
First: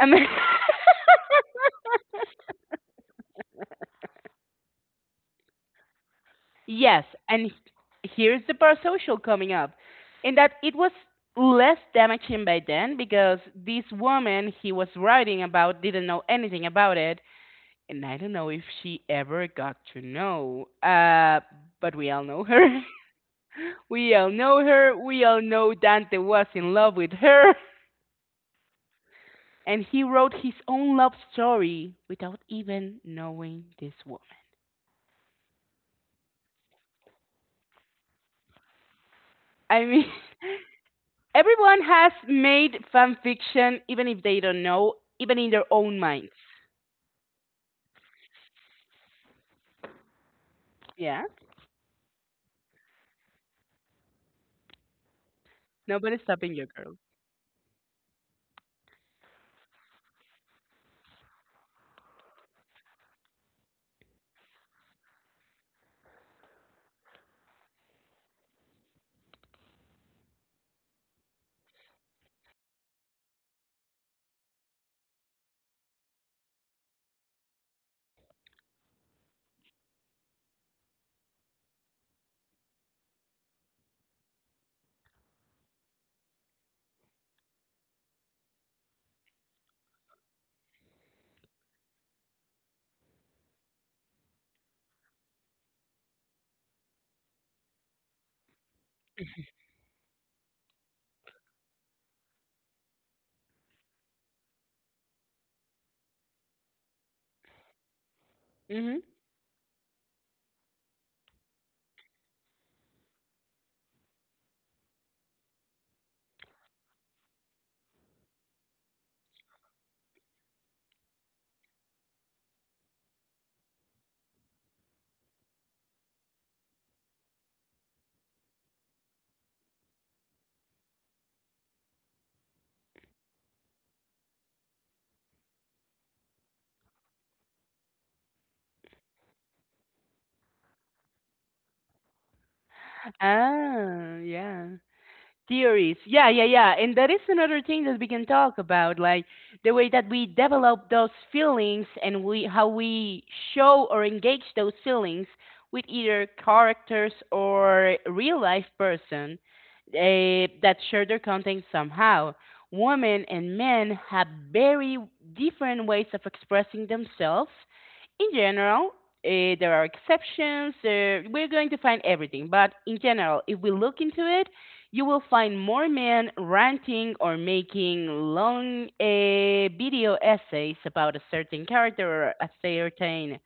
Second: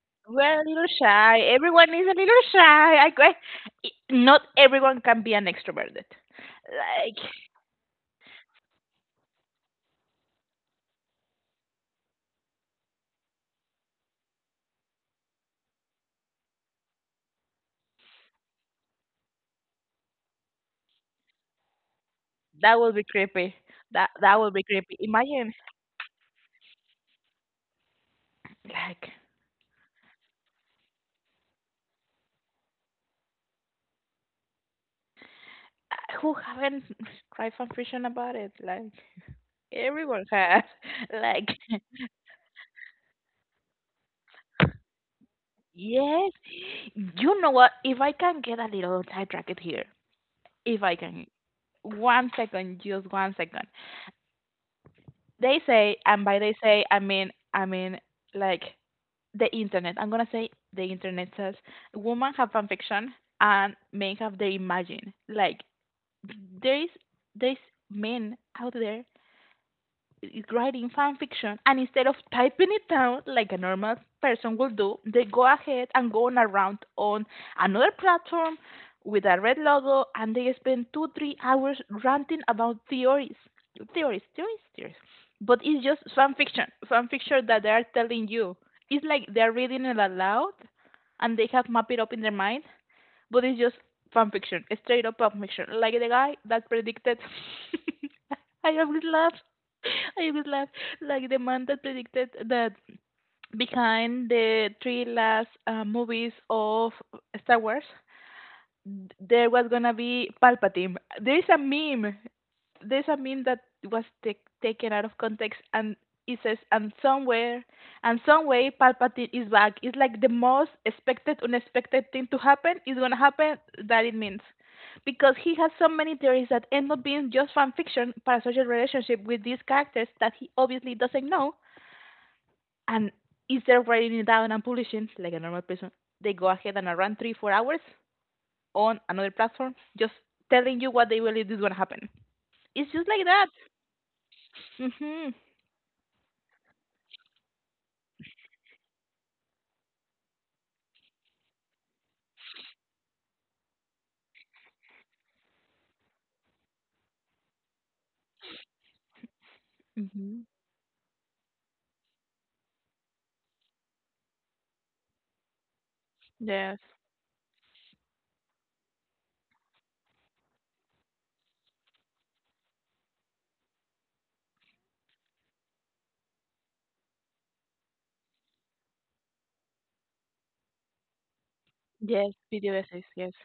Speaker 1: I mean,
Speaker 2: We're a little shy. Everyone is a little shy. I, I, not everyone can be an extroverted.
Speaker 1: yes,
Speaker 2: Like,
Speaker 1: and here's the parasocial coming up, in that it was less damaging by then because this woman he was writing about didn't know anything about it, and I don't know if she ever got to know. Uh, but we all know
Speaker 2: that
Speaker 1: her.
Speaker 2: would be creepy. That
Speaker 1: we all
Speaker 2: that would be
Speaker 1: know her.
Speaker 2: creepy.
Speaker 1: We all
Speaker 2: Imagine
Speaker 1: know Dante was in love with her,
Speaker 2: like,
Speaker 1: and he wrote his own love story without even knowing this woman.
Speaker 2: uh, who haven't tried fanfiction about it? Like
Speaker 1: I mean,
Speaker 2: everyone has. Like
Speaker 1: everyone has made fan fiction, even if they don't know, even in their own minds.
Speaker 2: yes, you know what? If I can get a little sidetracked here, if I
Speaker 1: Yeah,
Speaker 2: can, one second, just one second. They say,
Speaker 1: nobody's
Speaker 2: and by
Speaker 1: stopping
Speaker 2: they
Speaker 1: you,
Speaker 2: say,
Speaker 1: girl.
Speaker 2: I mean, I mean, like the internet. I'm gonna say the internet says women have fanfiction and men have their imagine. Like there is, there's men out there is writing fan fiction, and instead of typing it down like a normal person will do, they go ahead and go on around on another platform with a red logo, and they spend two three hours ranting about theories theories theories theories, but it's just fan fiction fan fiction that they are telling you. It's like they're reading it aloud and they have mapped it up in their mind, but it's just fan fiction, straight up fan fiction. Like the guy that predicted. I always laugh. I always laugh. Like the man that predicted that behind the three last uh, movies of Star Wars,
Speaker 1: Hmm.
Speaker 2: there was gonna be Palpatine. There is a meme there's a meme that was t- taken out of context, and it says, and somewhere and some way Palpatine is back. It's like the most expected unexpected thing to happen is going to happen. That it means, because he has so many theories that end up being just fan fiction, parasocial relationship with these characters that he obviously doesn't know, and instead of writing it down and publishing like a normal person, they go ahead and run three four hours on another platform just telling you what they believe is going to happen. It's just like that.
Speaker 1: Ah, yeah.
Speaker 2: Hmm.
Speaker 1: Theories. Yeah, yeah, yeah. And that is another thing that we can talk about, like the way that we develop those feelings and we how we show or engage those feelings with either characters or real life person
Speaker 2: Mhm.
Speaker 1: eh, that share their content somehow. Women and men have very different ways of
Speaker 2: Yes.
Speaker 1: expressing themselves. In general, uh, there are exceptions. Uh, we're going to find everything, but in general, if we look into it, you will find more men ranting or making long uh, video essays about a certain character
Speaker 2: Yes,
Speaker 1: or a
Speaker 2: video essays, yes.
Speaker 1: certain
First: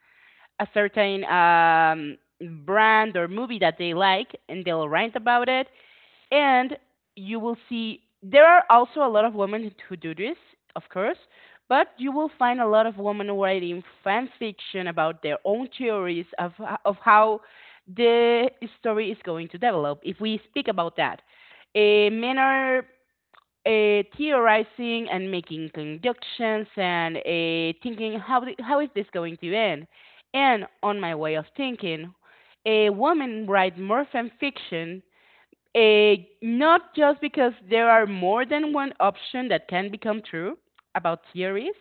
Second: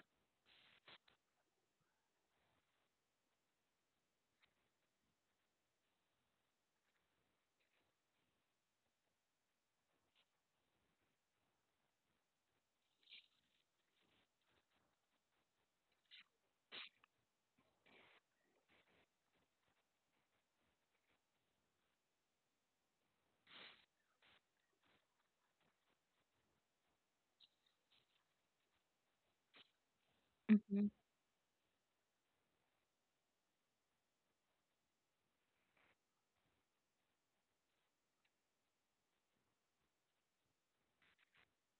Speaker 1: a certain um, brand or movie that they like, and they'll rant about it and you will see there are also a lot of women who do this, of course, but you will find a lot of women writing fan fiction about their own theories of of how the story is going to develop. If we speak about that, uh, men are uh, theorizing and making conjectures and uh, thinking how th- how is this going to end. And
Speaker 2: Mhm.
Speaker 1: on my way of thinking, a woman write more fan fiction uh, not just because there are more than one option that can become true about theories,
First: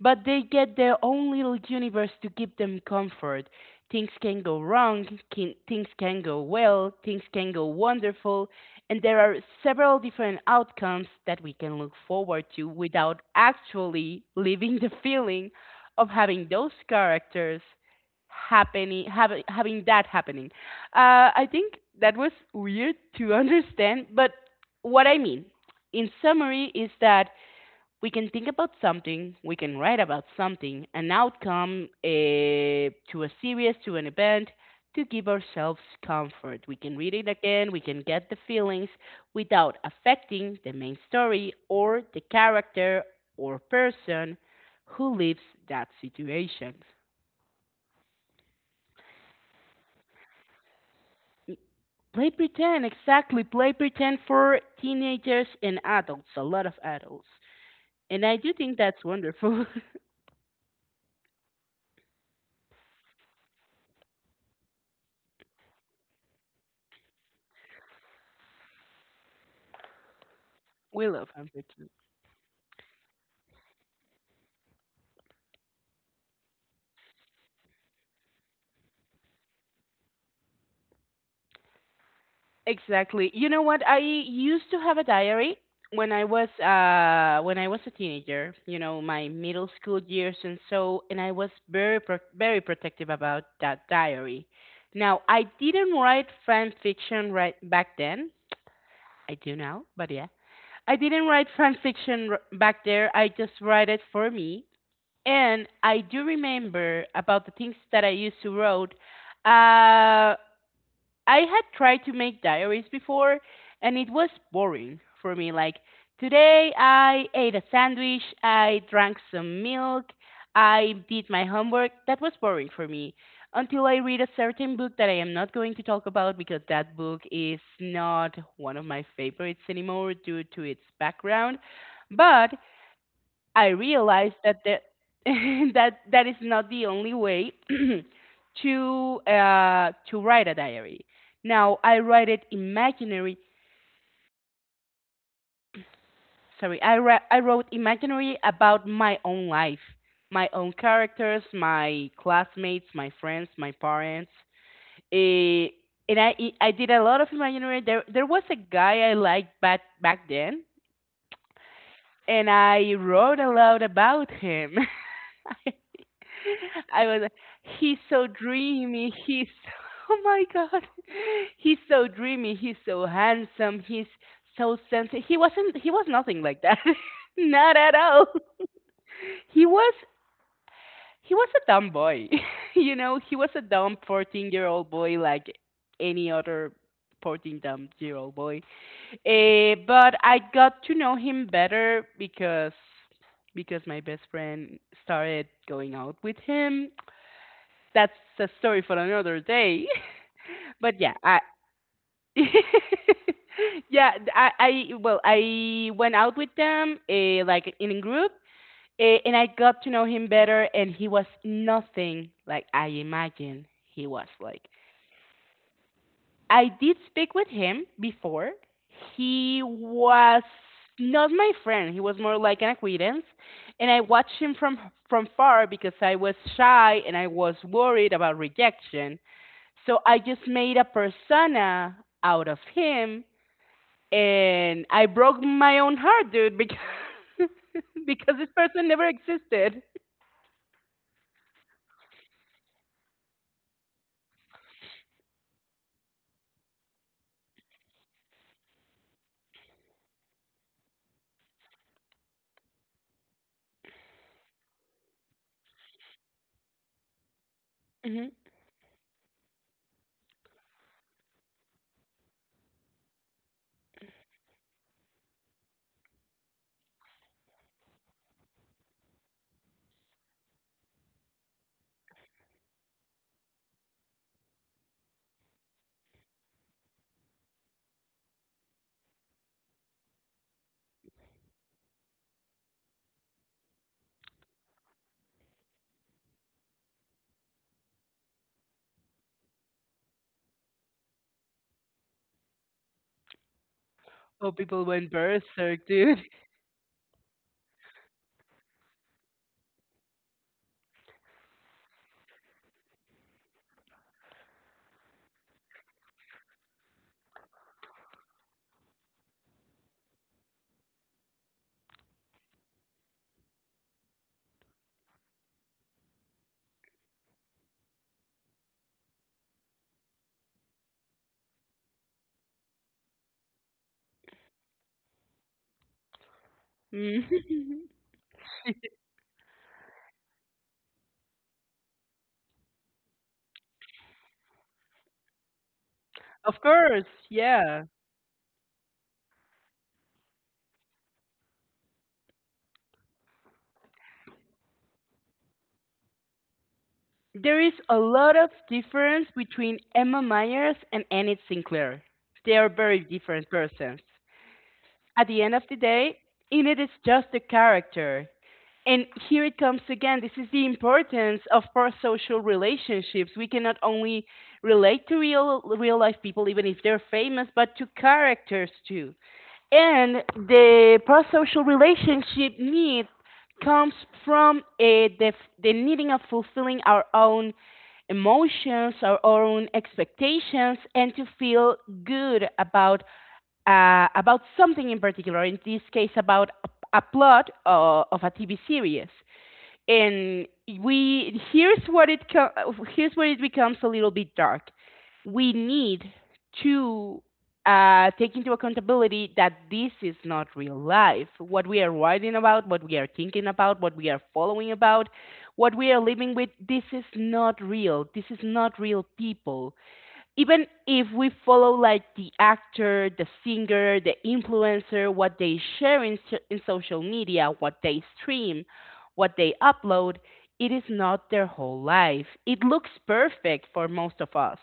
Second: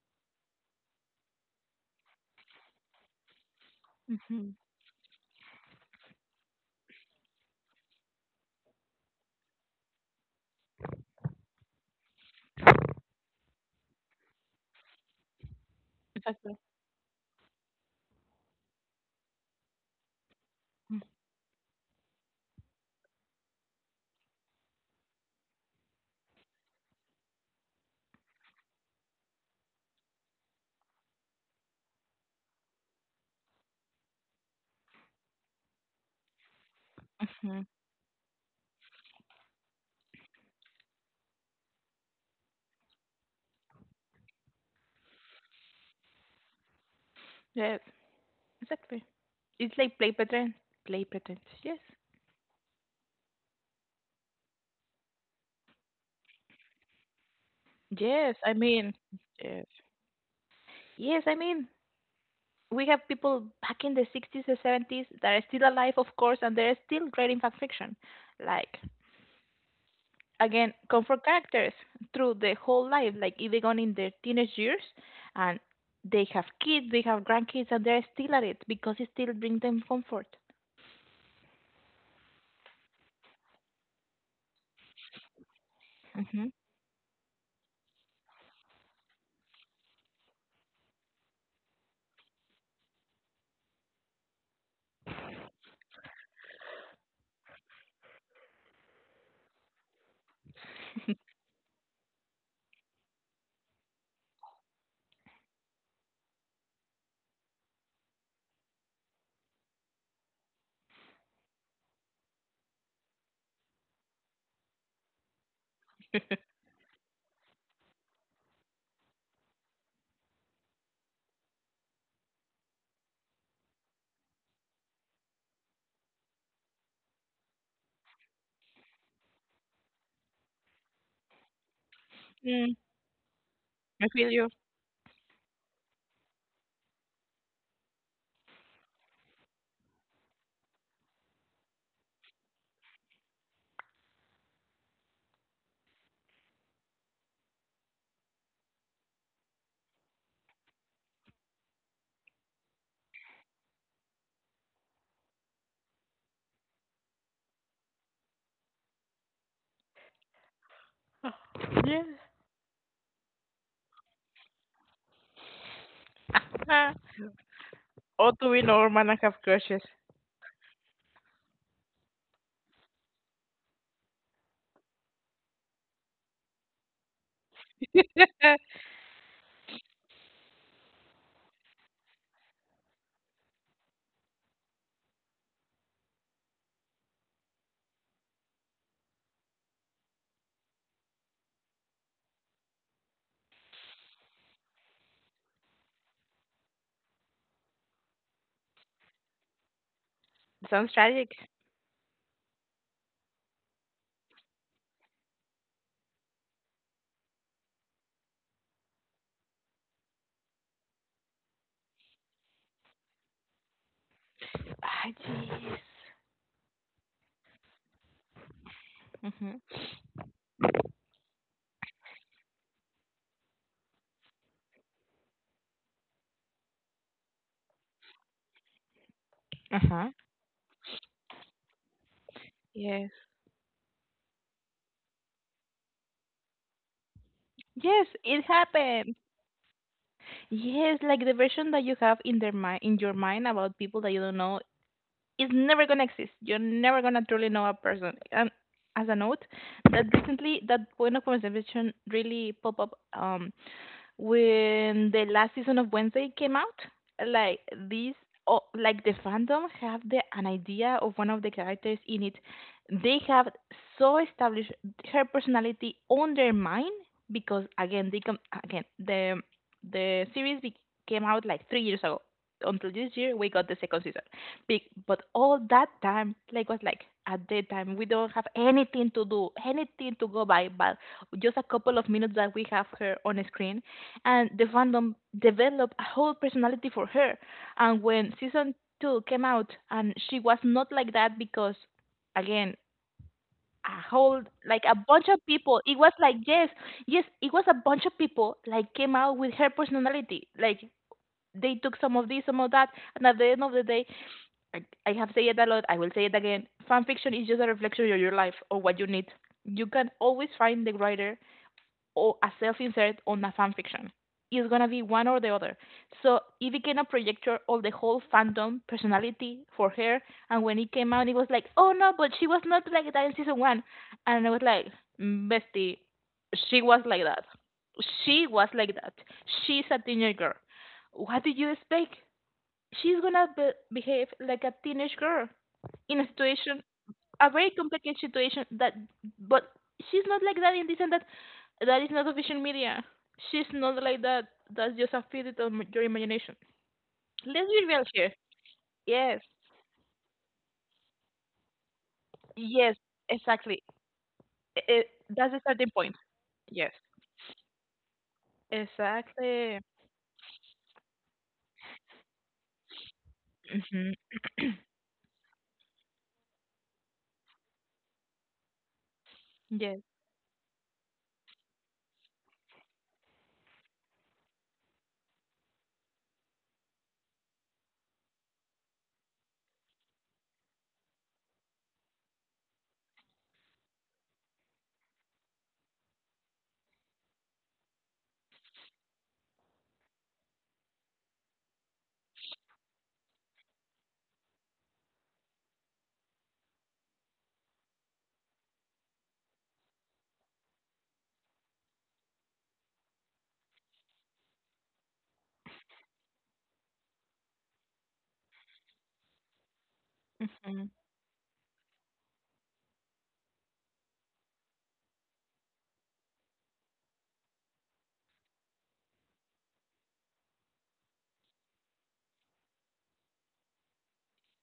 Speaker 1: but they get their own little universe to give them comfort. Things can
Speaker 2: Mhm.
Speaker 1: go wrong, can, things can go well, things can go wonderful, and there are several different outcomes that we can look forward to without actually living the feeling of having
Speaker 2: Exactly.
Speaker 1: those characters happening, having having that happening. Uh, I think that was weird to understand, but what I mean, in summary, is that we can think about something, we can write about something, an outcome uh, to a series, to an event, to give ourselves comfort. We can read it
Speaker 2: Mhm.
Speaker 1: again, we can get the feelings without affecting the main story or the character or person who lives that situation.
Speaker 2: Yes, exactly. It's like play pattern. Play patterns, yes.
Speaker 1: Play pretend, exactly. Play pretend for teenagers and adults, a lot of adults. And I
Speaker 2: Yes,
Speaker 1: do
Speaker 2: I
Speaker 1: think
Speaker 2: mean,
Speaker 1: that's wonderful.
Speaker 2: yes. Yes, I mean, we have people back in the sixties and seventies that are still alive, of course, and they're still writing fan fiction. Like, again,
Speaker 1: we
Speaker 2: comfort
Speaker 1: love
Speaker 2: characters
Speaker 1: unpretend.
Speaker 2: through the whole life, like even on in their teenage years, and they have kids, they have grandkids, and they're still at it because it still brings them comfort.
Speaker 1: Exactly. You know what? I used to have a diary when I was
Speaker 2: Mhm.
Speaker 1: uh when I was a teenager, you know, my middle school years and so and I was very pro- very protective about that diary. Now, I didn't write fan fiction right back then. I do now, but yeah. I didn't write fan fiction r- back there. I just write it for me. And I do remember about the things that I used to wrote. Uh, I had tried to make diaries before and it was boring for me. Like, today I ate a sandwich, I drank some milk, I did my homework. That was boring for me until I read a certain book that I am not going to talk about because that book is not one of my favorites anymore due to its background. But
Speaker 2: Mm,
Speaker 1: I
Speaker 2: I feel
Speaker 1: realized
Speaker 2: you.
Speaker 1: that the, that that is not the only way to uh, to write a diary. Now I write it imaginary. Sorry, I ra- I wrote imaginary about my own life, my own characters, my classmates, my friends, my parents. Eh, and I I did a lot of imaginary. There there was a guy I liked back back then
Speaker 2: Yeah.
Speaker 1: and I wrote aloud about him. I was like, he's so
Speaker 2: Otto in
Speaker 1: dreamy,
Speaker 2: Norman and have
Speaker 1: he's
Speaker 2: crushes.
Speaker 1: oh my god. He's so dreamy, he's so handsome, he's so sensitive. He wasn't he was nothing like that. Not at all. He was he was a dumb boy. you know, he was a dumb fourteen-year-old boy like any other fourteen dumb year old boy. Uh, but I got to know him better because because my best friend started going out with him. That's a story for another day.
Speaker 2: Sounds
Speaker 1: But yeah,
Speaker 2: tragic.
Speaker 1: I yeah, I, I well, I went out with them uh, like in a group, uh, and I got to know him better, and he was nothing like I imagined he was like.
Speaker 2: Ah, jeez.
Speaker 1: I did speak with him before.
Speaker 2: Mhm.
Speaker 1: He was not my friend. He was more like an acquaintance, and I watched him from from far because I was shy and I was worried about rejection.
Speaker 2: Uh
Speaker 1: So
Speaker 2: huh.
Speaker 1: I just made a persona out of
Speaker 2: Yes.
Speaker 1: him, and I broke my own heart, dude, because
Speaker 2: Yes,
Speaker 1: because
Speaker 2: it
Speaker 1: this person never
Speaker 2: happened.
Speaker 1: existed.
Speaker 2: Yes, like the version that you have in their mind, in your mind about people that you don't know, is never gonna exist. You're never gonna truly know a person. And as a note, that recently that point of conversation really pop up. Um, when the last season of Wednesday came out, like this,
Speaker 1: Hmm.
Speaker 2: oh, like the fandom have the an idea of one of the characters in it. They have so established her personality on their mind because again, they come again the the series be- came out like three years ago. Until this year, we got the second season. Be- But all that time, like was like at that time, we don't have anything to do, anything to go by, but just a couple of minutes that we have her on screen and the fandom developed a whole personality for her. And when season two came out, and she was not like that because, again, a whole
Speaker 1: Oh,
Speaker 2: like
Speaker 1: people
Speaker 2: a
Speaker 1: went
Speaker 2: bunch of people.
Speaker 1: berserk,
Speaker 2: It was
Speaker 1: dude.
Speaker 2: like yes, yes, it was a bunch of people like came out with her personality. Like they took some of this, some of that, and at the end of the day, I, I have said it a lot. I will say it again. Fan fiction is just a reflection of your life or what you need. You can always find the writer or a self-insert on a fan fiction. It's gonna be one or the other. So Evie cannot project her all the whole fandom personality for her. And when it came out, it was like, oh no, but she was not like that in season one. And I was like, "Mm, bestie, she was like that.
Speaker 1: Mhm.
Speaker 2: She was like that. She's a teenage girl. What did you expect? She's gonna be- behave like a teenage girl in a
Speaker 1: Of
Speaker 2: situation,
Speaker 1: course,
Speaker 2: a very
Speaker 1: yeah.
Speaker 2: complicated situation. That, but she's not like that in this and that." That is not official media. She's not like that. That's just a figment of m- your imagination.
Speaker 1: There
Speaker 2: Let's
Speaker 1: is
Speaker 2: be
Speaker 1: a
Speaker 2: real here.
Speaker 1: lot of difference
Speaker 2: Yes,
Speaker 1: between Emma Myers and Enid Sinclair. They are
Speaker 2: yes,
Speaker 1: very different
Speaker 2: exactly.
Speaker 1: persons.
Speaker 2: I- I-
Speaker 1: At the
Speaker 2: that's
Speaker 1: end
Speaker 2: the
Speaker 1: of the
Speaker 2: starting point.
Speaker 1: day, Enid is
Speaker 2: Yes,
Speaker 1: just a character. And here it
Speaker 2: exactly.
Speaker 1: comes again. This is the importance of parasocial relationships. We can not
Speaker 2: Hmm.
Speaker 1: only relate to real real life people, even if they're famous, but to characters too.
Speaker 2: Yes.
Speaker 1: And the parasocial relationship need comes from eh, the the needing of fulfilling our own emotions, our own expectations, and to feel good about uh, about something in particular, in this case, about a, a plot uh, of a T V series. And we here's what it here's where it becomes a little bit dark. We need to uh, take into accountability that this is not real life. What we are writing about, what we are thinking about, what we are following about, what we are living with, this is not real. This is not real people even
Speaker 2: Hmm.
Speaker 1: if we follow like the actor, the singer, the influencer, what they share in, so- in social media, what they stream, what they upload, it is not their whole life. It looks perfect for most of us,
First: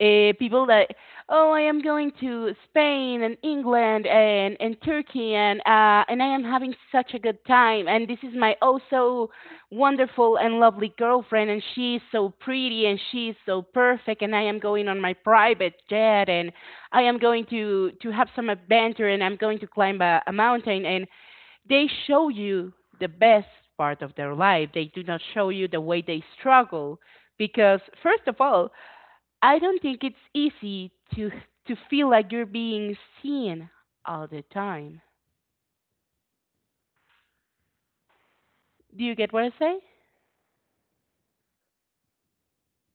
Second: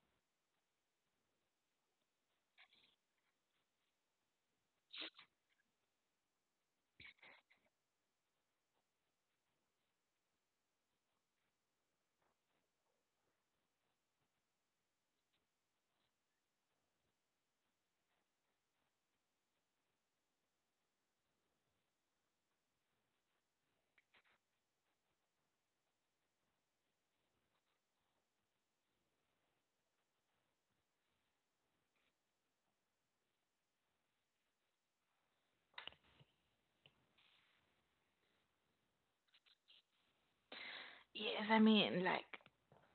Speaker 1: uh, people that, oh, I am going to Spain and England and and Turkey and uh, and I am having such a good time, and this is my, oh, so wonderful and lovely girlfriend, and she's so pretty and she's so perfect, and I am going on my private jet, and I am going to to have some adventure, and I'm going to climb a, a mountain, and they show you the best part of their life. They do not show you the way they struggle because, first of all, I don't think it's easy to to feel like you're being seen all the time. Do you get what I say?
Speaker 2: Yes, I mean, like,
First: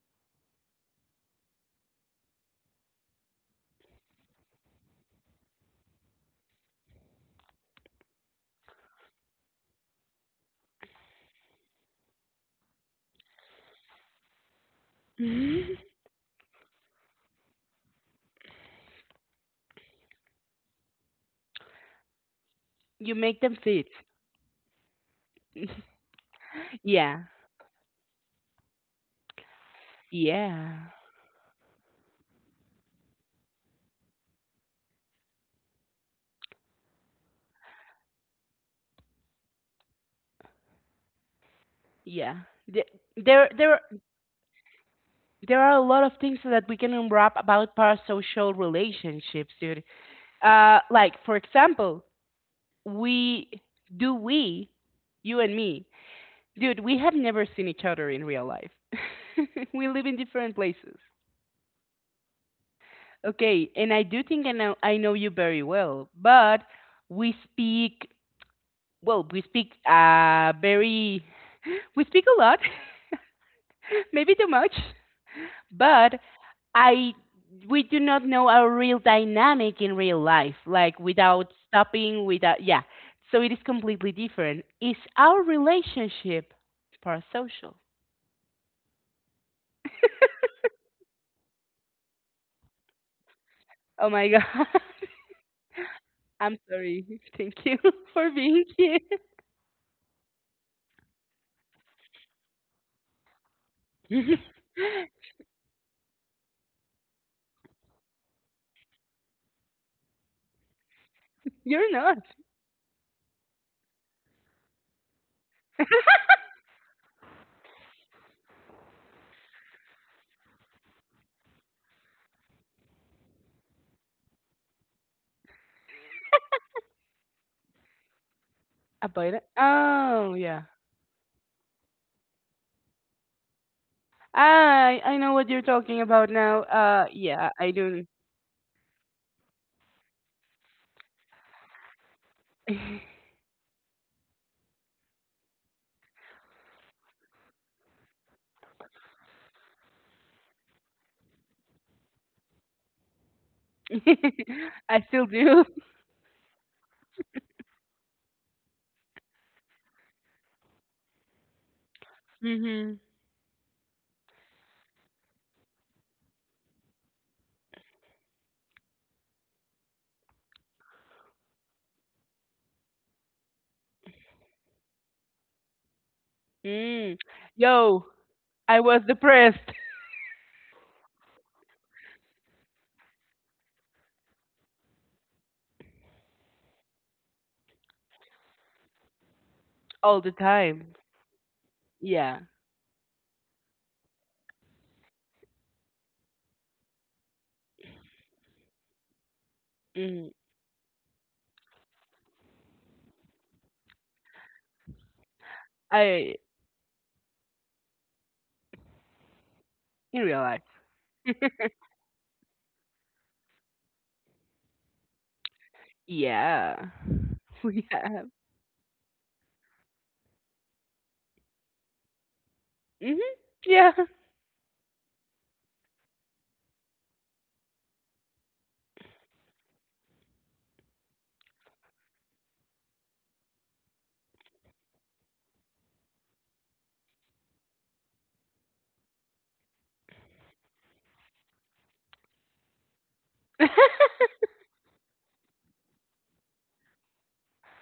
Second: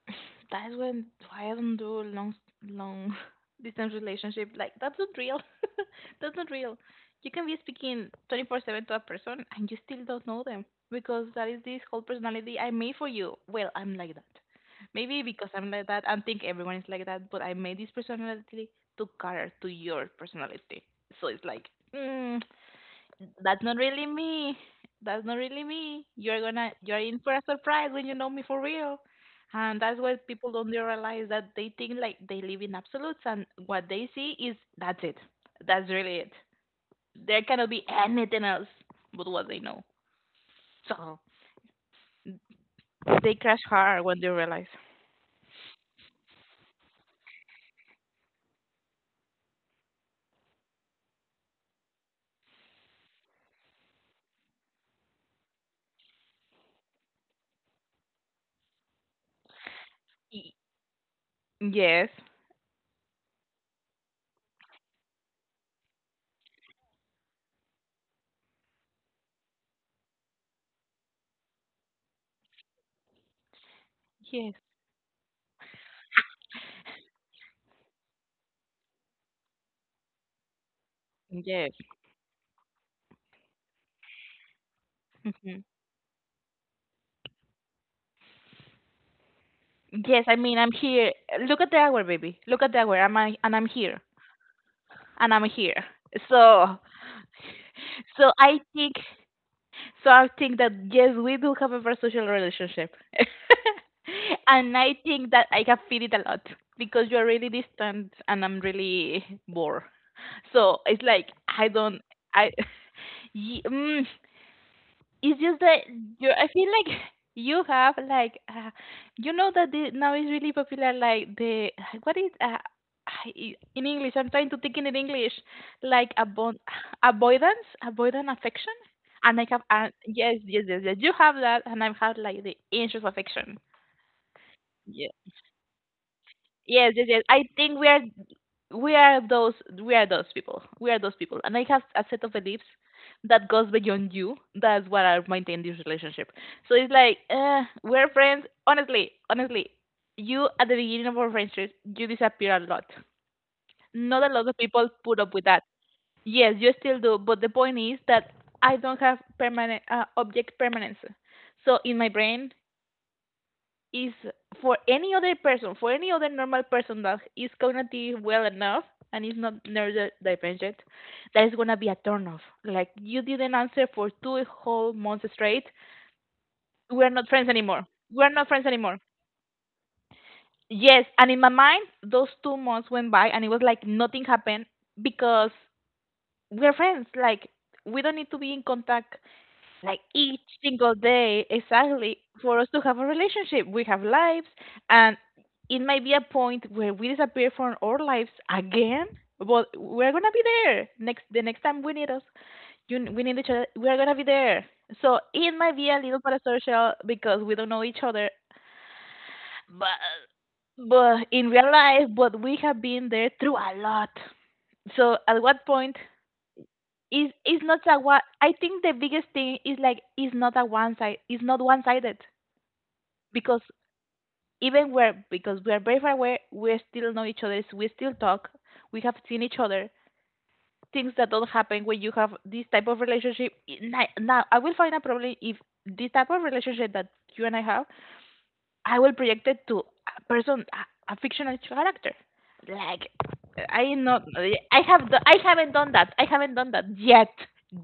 Speaker 2: that's when why I don't do long long distance relationship. Like that's not real. That's not real. You can be speaking twenty four seven to a person and you still don't know them because that is this whole personality I made for you. Well, I'm like that. Maybe because I'm like that I think everyone is like that, but I made this personality to cater to your personality. So it's like, mm,
Speaker 1: You make them
Speaker 2: that's not
Speaker 1: fit.
Speaker 2: really me. That's not really me. You're gonna you're in
Speaker 1: Yeah.
Speaker 2: for a surprise when you know me for real. And that's what people don't
Speaker 1: Yeah.
Speaker 2: realize that they think like they live in absolutes and what they see is that's it. That's really it. There cannot be anything else but what they know. So
Speaker 1: Yeah. The-
Speaker 2: they
Speaker 1: There
Speaker 2: crash
Speaker 1: there
Speaker 2: hard when they realize.
Speaker 1: there are a lot of things that we can unwrap about parasocial relationships, dude. Uh like, for example, we do we, you and me, dude, we have never seen each other in real life. We live in different
Speaker 2: Y-
Speaker 1: places.
Speaker 2: Yes.
Speaker 1: Okay, and I do think I know I know you very well, but we speak, well, we speak uh very we speak a lot, maybe too
Speaker 2: Yes.
Speaker 1: much, but I we do not know our real dynamic in real life, like without
Speaker 2: Yes.
Speaker 1: stopping, without, yeah. So it is completely different. Is our
Speaker 2: Hmm.
Speaker 1: relationship parasocial?
Speaker 2: Yes, I mean I'm here. Look at the hour, baby. Look at the hour. I'm I, and I'm here.
Speaker 1: Oh my god.
Speaker 2: And I'm here.
Speaker 1: I'm
Speaker 2: So
Speaker 1: sorry. Thank you for
Speaker 2: So I
Speaker 1: being
Speaker 2: think,
Speaker 1: here.
Speaker 2: so I think that yes, we do have a parasocial relationship, and I think that I have feel it a lot because you're really distant and I'm really bored. So it's like I
Speaker 1: You're
Speaker 2: don't,
Speaker 1: not.
Speaker 2: I, ye- mm, it's just that you I feel like you have like uh, you know that the, now is really popular like the what is uh, I- in English I'm trying to think in English like abo- avoidance avoidant affection
Speaker 1: About
Speaker 2: and
Speaker 1: it?
Speaker 2: I have uh,
Speaker 1: Oh,
Speaker 2: yes
Speaker 1: yeah.
Speaker 2: yes yes yes you have that and I have like the anxious affection.
Speaker 1: I I know what you're talking about now.
Speaker 2: Yes,
Speaker 1: Uh,
Speaker 2: yes, yes. I
Speaker 1: yeah, I
Speaker 2: think we are
Speaker 1: do.
Speaker 2: we are those we are those people. We are those people. And I have a set of beliefs that goes beyond you. That's what I maintain this relationship. So it's like, uh, we're friends. Honestly, honestly, you at the beginning of our friendship, you disappear a lot. Not a lot of people
Speaker 1: I
Speaker 2: put
Speaker 1: still
Speaker 2: up with
Speaker 1: do.
Speaker 2: that. Yes, you still do, but the point is that I don't have permanent uh, object permanence. So in my brain,
Speaker 1: Mhm.
Speaker 2: is for any other person, for any other normal person that is cognitive well enough and is not neurodivergent, that is gonna be a turnoff. Like you didn't answer for two whole months straight. We're
Speaker 1: Mm.
Speaker 2: not friends anymore.
Speaker 1: Yo,
Speaker 2: We're not friends
Speaker 1: I
Speaker 2: anymore.
Speaker 1: was depressed
Speaker 2: Yes, and in my mind, those two months went by and it was like nothing happened because we're friends. Like we don't need to be in contact like
Speaker 1: all the
Speaker 2: each
Speaker 1: time.
Speaker 2: single day exactly
Speaker 1: Yeah.
Speaker 2: for us to have a relationship. We have lives, and it might be a point where we disappear from our lives again. But we're
Speaker 1: Mm.
Speaker 2: gonna be there next. The next time we need us, you, we need each other. We're gonna be there. So it might be a little
Speaker 1: I
Speaker 2: parasocial because we don't know each other, but
Speaker 1: In real life.
Speaker 2: but in real life, but we have been there through a lot. So at what point
Speaker 1: Yeah.
Speaker 2: is is not
Speaker 1: We
Speaker 2: a one.
Speaker 1: have.
Speaker 2: I think the biggest thing is like it's not a one side. It's not one sided
Speaker 1: Mhm.
Speaker 2: because
Speaker 1: Yeah.
Speaker 2: even where because we are very far away, we still know each other. We still talk. We have seen each other. Things that don't happen when you have this type of relationship. N- I- Now I will find a problem if this type of relationship that you and I have, I will project it to a person, a, a fictional character. Like I not. I have. do- I haven't done that. I haven't done that yet.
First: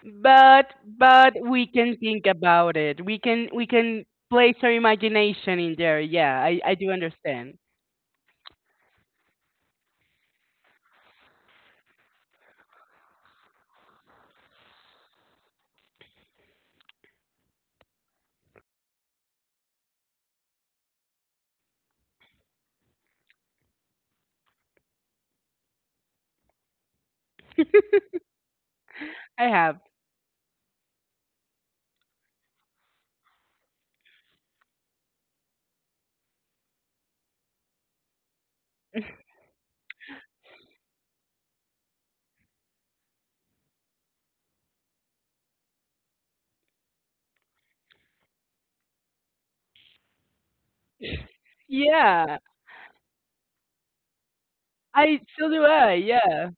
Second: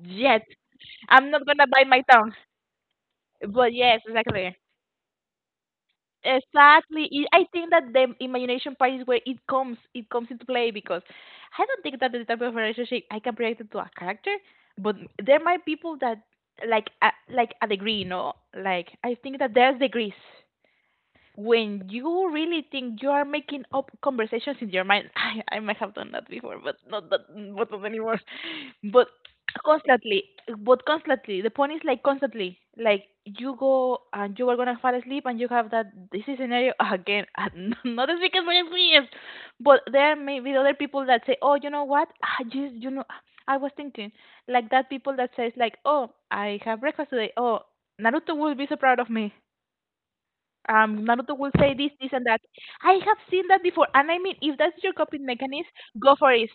Speaker 2: Yet.
Speaker 1: but
Speaker 2: I'm
Speaker 1: but
Speaker 2: not gonna
Speaker 1: we
Speaker 2: bite
Speaker 1: can
Speaker 2: my
Speaker 1: think
Speaker 2: tongue.
Speaker 1: about it. We can we
Speaker 2: But yes,
Speaker 1: can place
Speaker 2: exactly.
Speaker 1: our imagination in there. Yeah, I I do
Speaker 2: Exactly. It- I
Speaker 1: understand.
Speaker 2: think that the imagination part is where it comes it comes into play because I don't think that the type of relationship I can project it to a character, but there might people that like a, like a degree, you know, like I think that there's degrees when you really think you are making up conversations in your mind. I, I might have done that before, but not that, but not anymore. But
Speaker 1: I have.
Speaker 2: constantly, but constantly, the point is like constantly, like you go and you are gonna fall asleep and you have that this is scenario again. And not as big as my experience, but there may be other people that say, oh, you know what? I just, you know, I was thinking like that people that says like, oh, I have breakfast today. Oh, Naruto will be so proud of me um Naruto will say this, this and
Speaker 1: Yeah,
Speaker 2: that. I have seen that before and I mean if that's your
Speaker 1: I
Speaker 2: coping
Speaker 1: so do
Speaker 2: mechanism,
Speaker 1: I,
Speaker 2: go for
Speaker 1: yeah.
Speaker 2: it.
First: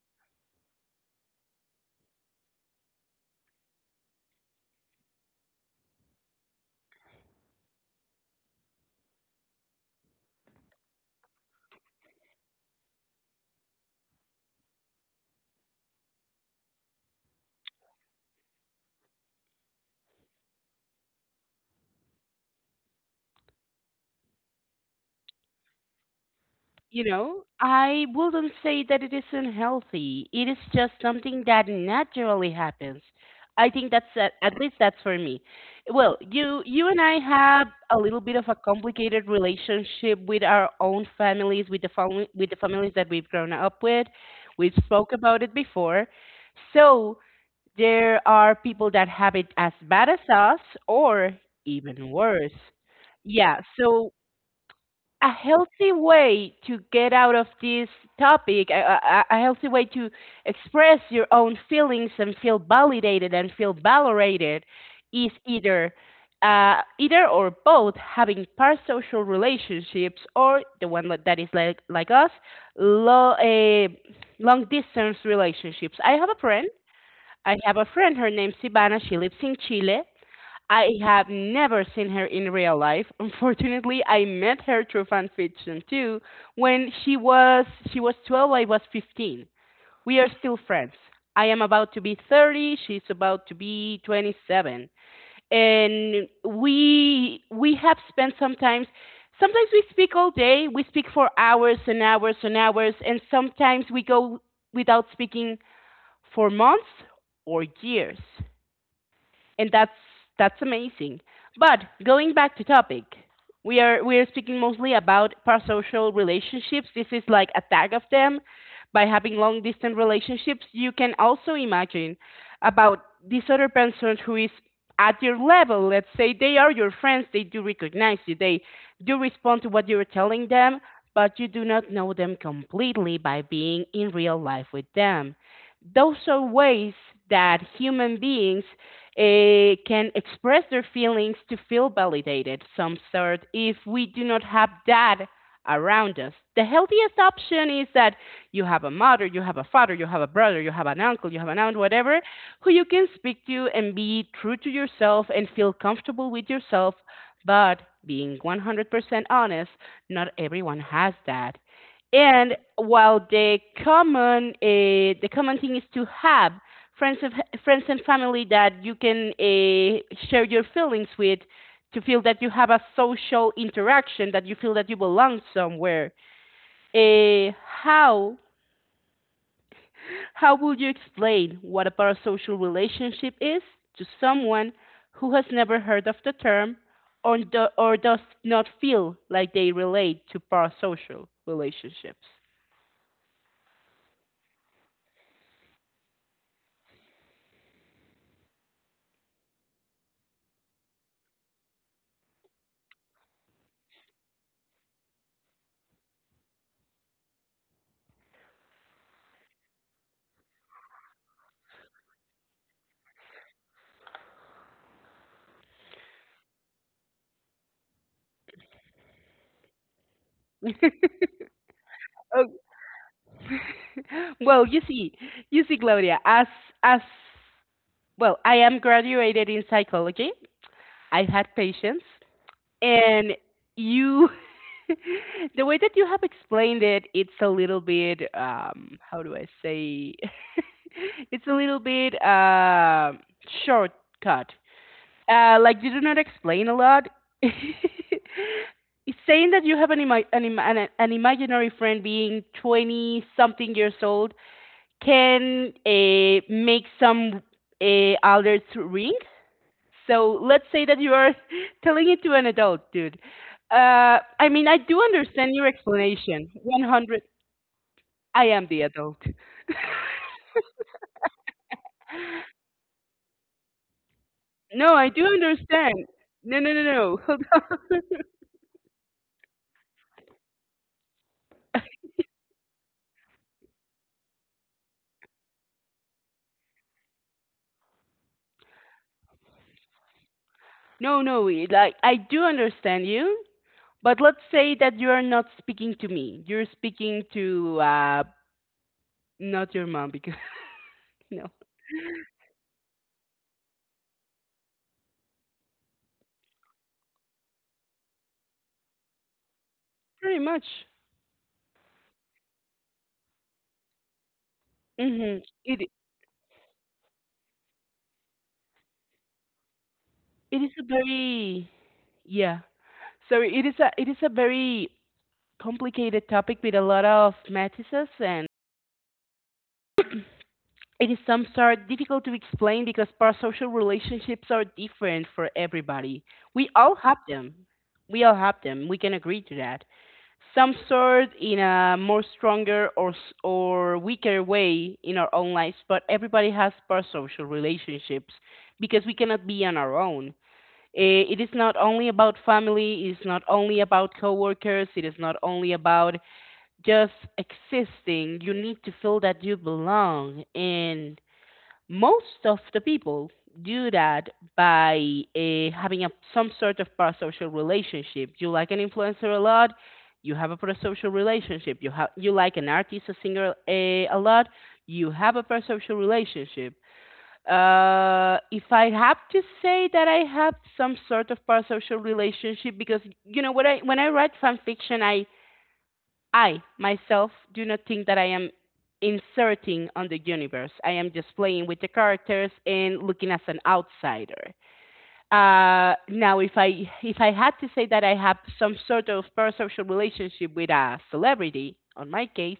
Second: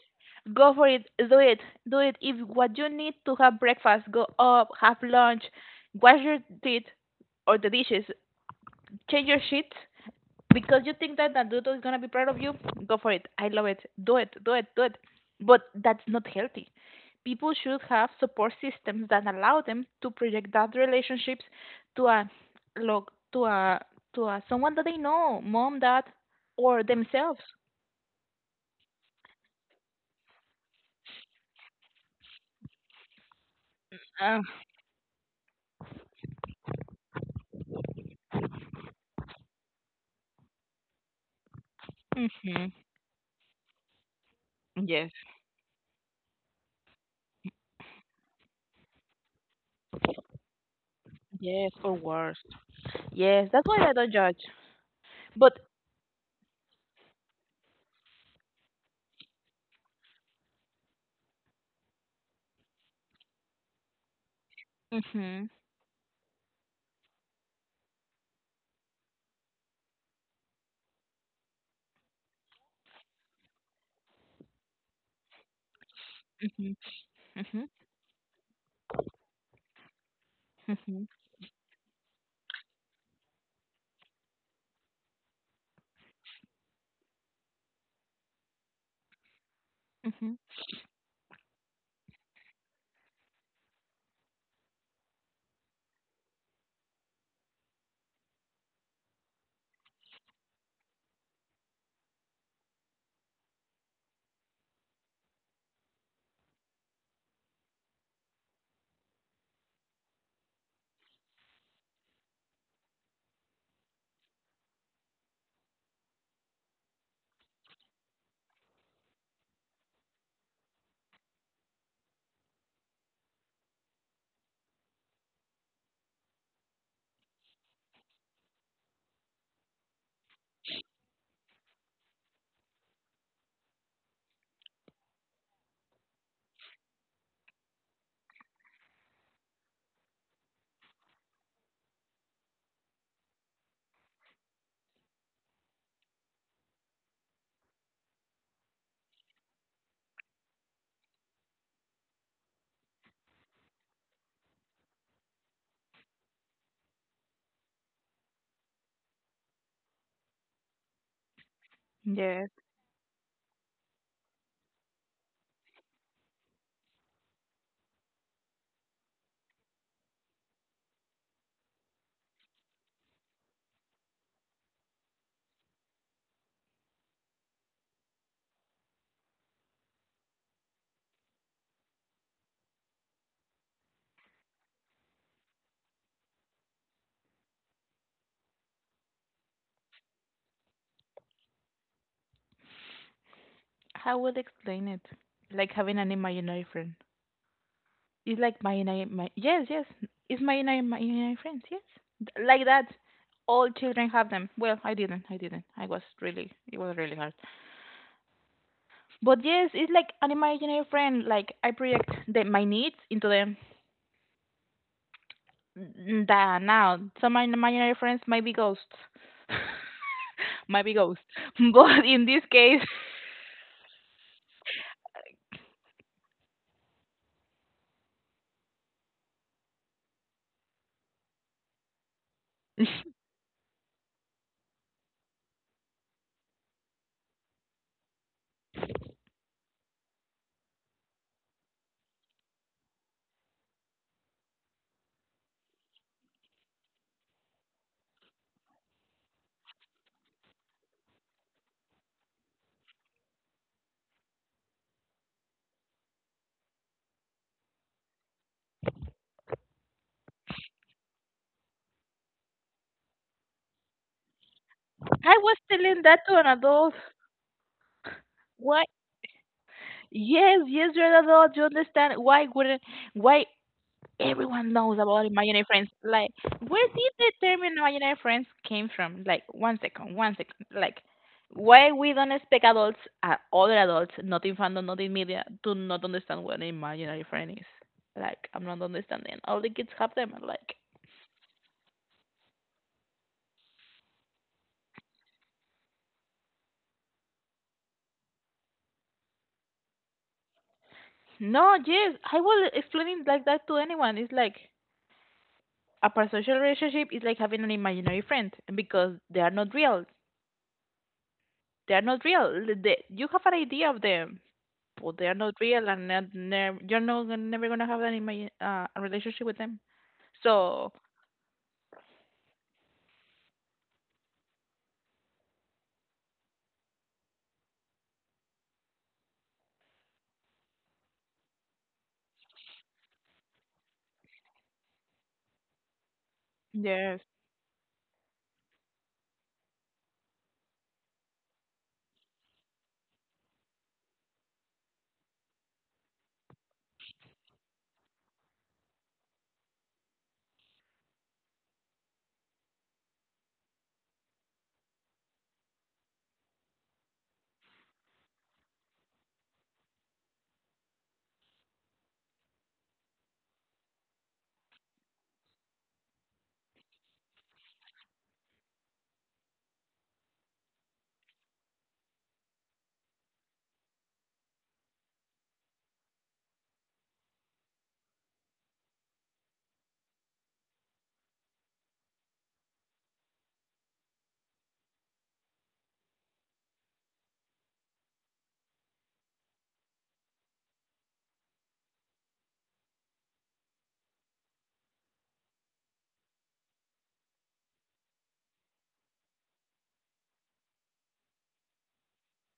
Speaker 2: Go for it. Do it. Do it. If what you need to have breakfast, go up, have lunch, wash your teeth or the dishes, change your sheets, because you think that Naruto is gonna be proud of you, go for it. I love it. Do it, do it, do it. But that's not healthy. People should have support systems that allow them to project that relationships to a look to a to a someone that they know, mom, dad, or
Speaker 1: You
Speaker 2: themselves.
Speaker 1: know, I wouldn't say that it is unhealthy. It is just something that naturally happens. I think that's at,
Speaker 2: Uh,
Speaker 1: at least that's for me. Well, you you and I have a little bit of a complicated relationship with our own families, with the family with the families that we've grown up with. We spoke
Speaker 2: yes,
Speaker 1: about it before. So there are people that have it as bad as us, or
Speaker 2: yes, or
Speaker 1: even
Speaker 2: worse.
Speaker 1: worse.
Speaker 2: Yes,
Speaker 1: Yeah,
Speaker 2: that's why I
Speaker 1: so
Speaker 2: don't judge.
Speaker 1: a
Speaker 2: But
Speaker 1: healthy way to get out of this topic, a, a, a healthy way to express your own feelings and feel validated and feel valorated is
Speaker 2: Mhm,
Speaker 1: either, uh, either or both, having parasocial relationships or the one that that is like like us, lo, uh, long distance relationships. I have a friend.
Speaker 2: mhm,
Speaker 1: I
Speaker 2: mhm,
Speaker 1: have a friend. Her name's Ivana. She lives in Chile. I
Speaker 2: mhm,
Speaker 1: have never seen her in real life. Unfortunately, I met her through fan fiction too. When she was she was twelve, I was fifteen. We are
Speaker 2: mhm.
Speaker 1: still friends. I am about to be thirty, she's about to be twenty-seven. And we we have spent sometimes sometimes we speak all day, we speak for hours and hours and hours, and sometimes we go without speaking for months or years, and that's that's amazing. But going back to topic, we are we are speaking mostly about parasocial relationships. This is like a tag of them. By having long distance relationships, you can also imagine about this other person who is at your level. Let's say they are your friends, they do recognize you, they do respond to what you're telling them, but you do not know them completely by being in real life with them. Those are ways that human beings, uh, can express their feelings to feel validated some sort if we do not have that around us. The healthiest option is that you have a mother, you have a father, you have a brother, you have an uncle, you have an aunt, whatever, who you can speak to and be true to yourself and feel comfortable with yourself. But being one hundred percent honest, not everyone has that.
Speaker 2: Yes,
Speaker 1: And while the common uh, the common thing is to have friends and friends and family that you can, uh, share your feelings with to feel that you have a social interaction, that you feel that you belong somewhere. Uh, how how would you explain what a parasocial relationship is to someone who has never heard of the term, or, do, or does not feel like they relate to parasocial relationships?
Speaker 2: I would explain it like having an imaginary friend. It's like my and I, my yes, yes. It's my and I, my and I friends. Yes, Th- like that. All children have them. Well, I didn't. I didn't. I was really. It was really hard. But yes, it's like an imaginary friend. Like I project the, my needs into them. N- Da Now, some my imaginary friends might be ghosts. Might be ghosts. But in this
Speaker 1: Oh,
Speaker 2: case,
Speaker 1: well, you see, you see, Claudia, as as well, I am graduated in psychology. I had patience, and you, the way that you have explained it, it's a little bit, um, how do I say, it's a little bit, uh, shortcut. Uh, like, you do not explain a lot. It's saying that you have an, ima- an, ima- an, an imaginary friend being twenty something years old can, uh, make some, uh, alerts ring, so let's say that you are telling it to an adult, dude. Uh, I mean, I do
Speaker 2: I
Speaker 1: understand
Speaker 2: was
Speaker 1: your
Speaker 2: telling that to an
Speaker 1: explanation.
Speaker 2: adult.
Speaker 1: one hundred. I am the
Speaker 2: Why?
Speaker 1: adult.
Speaker 2: Yes, yes, you're an adult. You understand. Why wouldn't? Why Everyone
Speaker 1: No,
Speaker 2: knows
Speaker 1: I do
Speaker 2: about imaginary friends.
Speaker 1: understand.
Speaker 2: Like,
Speaker 1: No, no, no,
Speaker 2: where did
Speaker 1: no.
Speaker 2: the
Speaker 1: Hold
Speaker 2: term
Speaker 1: on.
Speaker 2: imaginary friends came from? Like, one second, one second. Like, why we don't expect adults, uh, other adults, not in fandom, not in media, do not understand what an imaginary friend is. Like, I'm not understanding. All the kids have them. And like,
Speaker 1: No, no, we- like, I do understand you, but let's say that you are not speaking to me. You're speaking to, uh not your mom, because no,
Speaker 2: no, yes, I will explain it like that to anyone. It's like a parasocial relationship is like having an imaginary friend because they are not real.
Speaker 1: pretty much.
Speaker 2: They are not real. They, you have an idea of them, but they are
Speaker 1: Mhm.
Speaker 2: not
Speaker 1: It
Speaker 2: real, and not, nev- you're not gon- never gonna have an imagine, uh, a relationship with them.
Speaker 1: it is a
Speaker 2: So
Speaker 1: very, yeah. Sorry, it is a it is a very complicated topic with a lot of matices, and it is some sort difficult to explain because parasocial relationships are different for everybody. We all have
Speaker 2: yes,
Speaker 1: them. We all have them. We can agree to that. Some sort in a more stronger or s- or weaker way in our own lives, but everybody has parasocial relationships because we cannot be on our own. Eh, It is not only about family. It is not only about coworkers. It is not only about just existing. You need to feel that you belong. And most of the people do that by, uh, having a, some sort of parasocial relationship. You like an influencer a lot, you have a parasocial relationship. You, have you like an artist, a singer, uh, a lot, you have a parasocial relationship. Uh, if I have to say that I have some sort of parasocial relationship, because you know, when I when I write fan fiction, I I, myself, do not think that I am inserting on the universe. I am just playing with the characters and looking as an outsider. Uh, now, if I if I had to say that I have some sort of parasocial relationship with a celebrity, on my case,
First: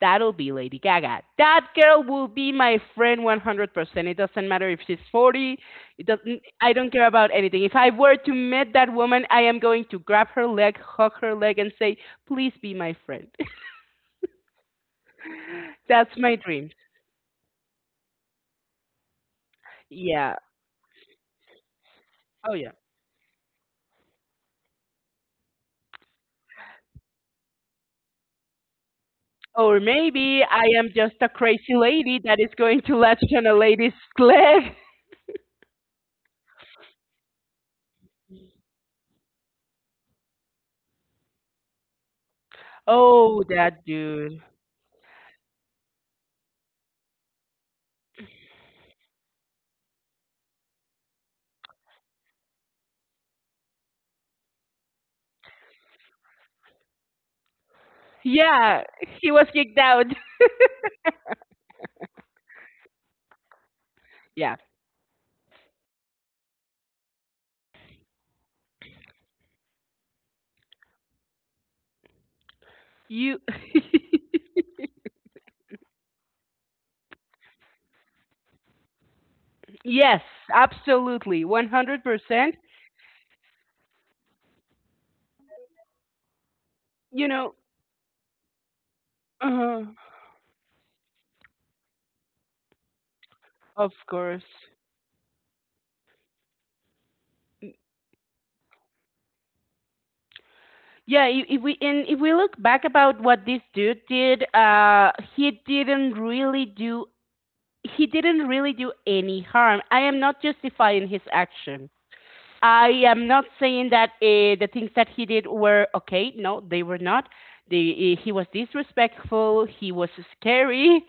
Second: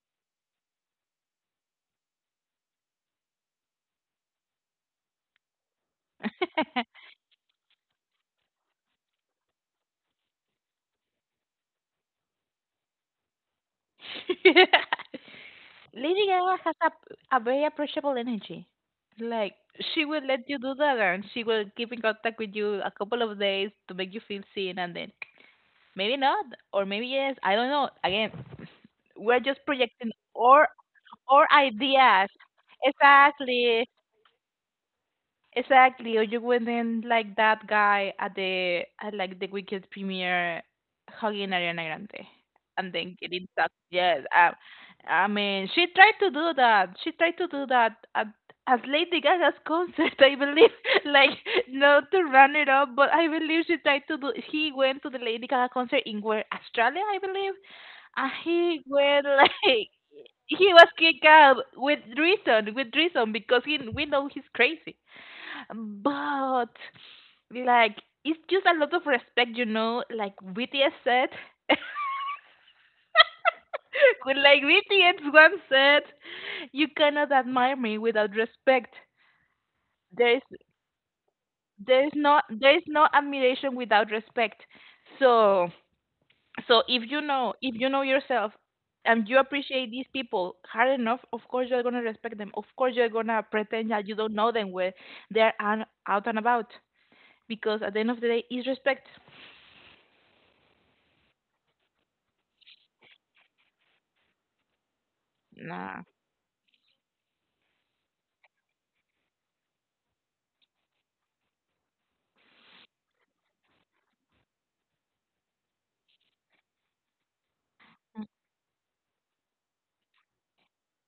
Speaker 1: that'll be Lady Gaga. That girl will be my friend one hundred percent. It doesn't matter if she's forty. It doesn't. I don't care about anything. If I were to meet that woman, I am going to grab her leg, hug her leg, and say, "Please be my friend." That's
Speaker 2: Lady
Speaker 1: my
Speaker 2: Gaga
Speaker 1: dream.
Speaker 2: has a, a very approachable energy. Like she will
Speaker 1: Yeah.
Speaker 2: let you do that, and she will keep in contact
Speaker 1: Oh,
Speaker 2: with
Speaker 1: yeah.
Speaker 2: you a couple of days to make you feel seen, and then maybe not, or maybe yes. I don't know. Again, we're just
Speaker 1: Or
Speaker 2: projecting
Speaker 1: maybe I
Speaker 2: our
Speaker 1: am just a
Speaker 2: our
Speaker 1: crazy lady
Speaker 2: ideas.
Speaker 1: that is going to latch on a
Speaker 2: Exactly.
Speaker 1: lady's leg.
Speaker 2: Exactly, or you wouldn't like that guy at the at like the weekend premiere hugging Ariana Grande and then
Speaker 1: Oh,
Speaker 2: getting sucked.
Speaker 1: that
Speaker 2: Yes,
Speaker 1: dude.
Speaker 2: I, I mean she tried to do that. She tried to do that at at Lady Gaga's concert, I believe. Like not to run it up, but I believe she tried to do. He went to the Lady Gaga concert in where Australia, I believe, and
Speaker 1: Yeah,
Speaker 2: he went
Speaker 1: he was
Speaker 2: like.
Speaker 1: kicked out.
Speaker 2: He was kicked out with reason, with reason, because he we know he's
Speaker 1: Yeah.
Speaker 2: crazy. But like it's just a lot of respect, you know, like B T S said.
Speaker 1: You.
Speaker 2: With like B T S once said, you cannot admire me without respect.
Speaker 1: Yes,
Speaker 2: There is
Speaker 1: absolutely.
Speaker 2: there is no
Speaker 1: one hundred percent.
Speaker 2: there is no admiration without respect. So so if you
Speaker 1: You know,
Speaker 2: know if you know yourself and you
Speaker 1: uh,
Speaker 2: appreciate these people hard enough, of course you're gonna respect them. Of course you're gonna
Speaker 1: of
Speaker 2: pretend that you don't
Speaker 1: course.
Speaker 2: know them where they're an- out and about because at the end of the day it's respect.
Speaker 1: Yeah, i- if we and if we look back about what this dude did, uh, he
Speaker 2: Nah.
Speaker 1: didn't really do he didn't really do any harm. I am not justifying his action. I am not saying that, uh, the things that he did were okay. No, they were not. The, uh, he was disrespectful. He was scary,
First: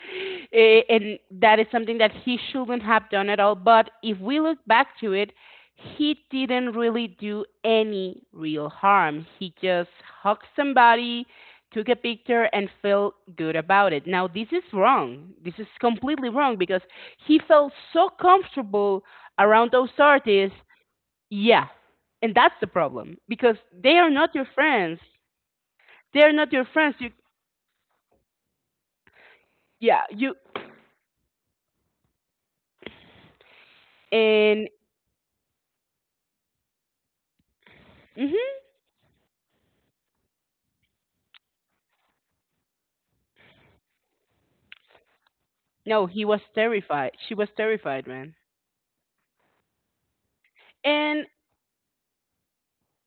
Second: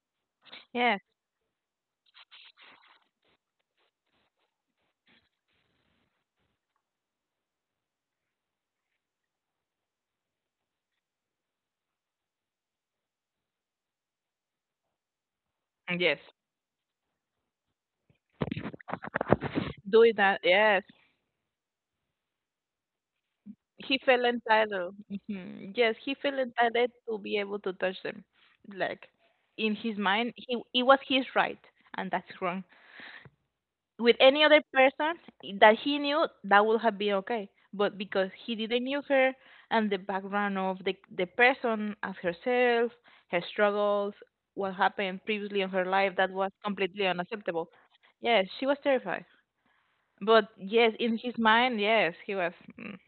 Speaker 1: eh,
Speaker 2: Yes.
Speaker 1: and that is something that he shouldn't have done at all. But if we look back to it, he didn't really do any real harm. He just hugged somebody, took a picture, and felt good about it. Now, this is wrong. This is
Speaker 2: Yes.
Speaker 1: completely wrong because he felt so comfortable around those
Speaker 2: Doing that.
Speaker 1: artists,
Speaker 2: Yes.
Speaker 1: yeah, and that's the problem because
Speaker 2: He
Speaker 1: they are
Speaker 2: felt
Speaker 1: not your
Speaker 2: entitled.
Speaker 1: friends.
Speaker 2: Hmm, yes, he
Speaker 1: They are
Speaker 2: felt
Speaker 1: not your
Speaker 2: entitled
Speaker 1: friends. You.
Speaker 2: to be able to touch them. Like in his
Speaker 1: Yeah.
Speaker 2: mind,
Speaker 1: You
Speaker 2: he it was his right, and that's wrong. With any other
Speaker 1: and.
Speaker 2: person that he knew, that would have been okay. But because
Speaker 1: Hmm.
Speaker 2: he didn't knew her and the background of the the person as herself, her struggles, what happened previously in her
Speaker 1: No,
Speaker 2: life,
Speaker 1: he
Speaker 2: that
Speaker 1: was
Speaker 2: was completely
Speaker 1: terrified. She was
Speaker 2: unacceptable.
Speaker 1: terrified, man.
Speaker 2: Yes, she was terrified. But yes, in
Speaker 1: And
Speaker 2: his mind, yes, he was mm,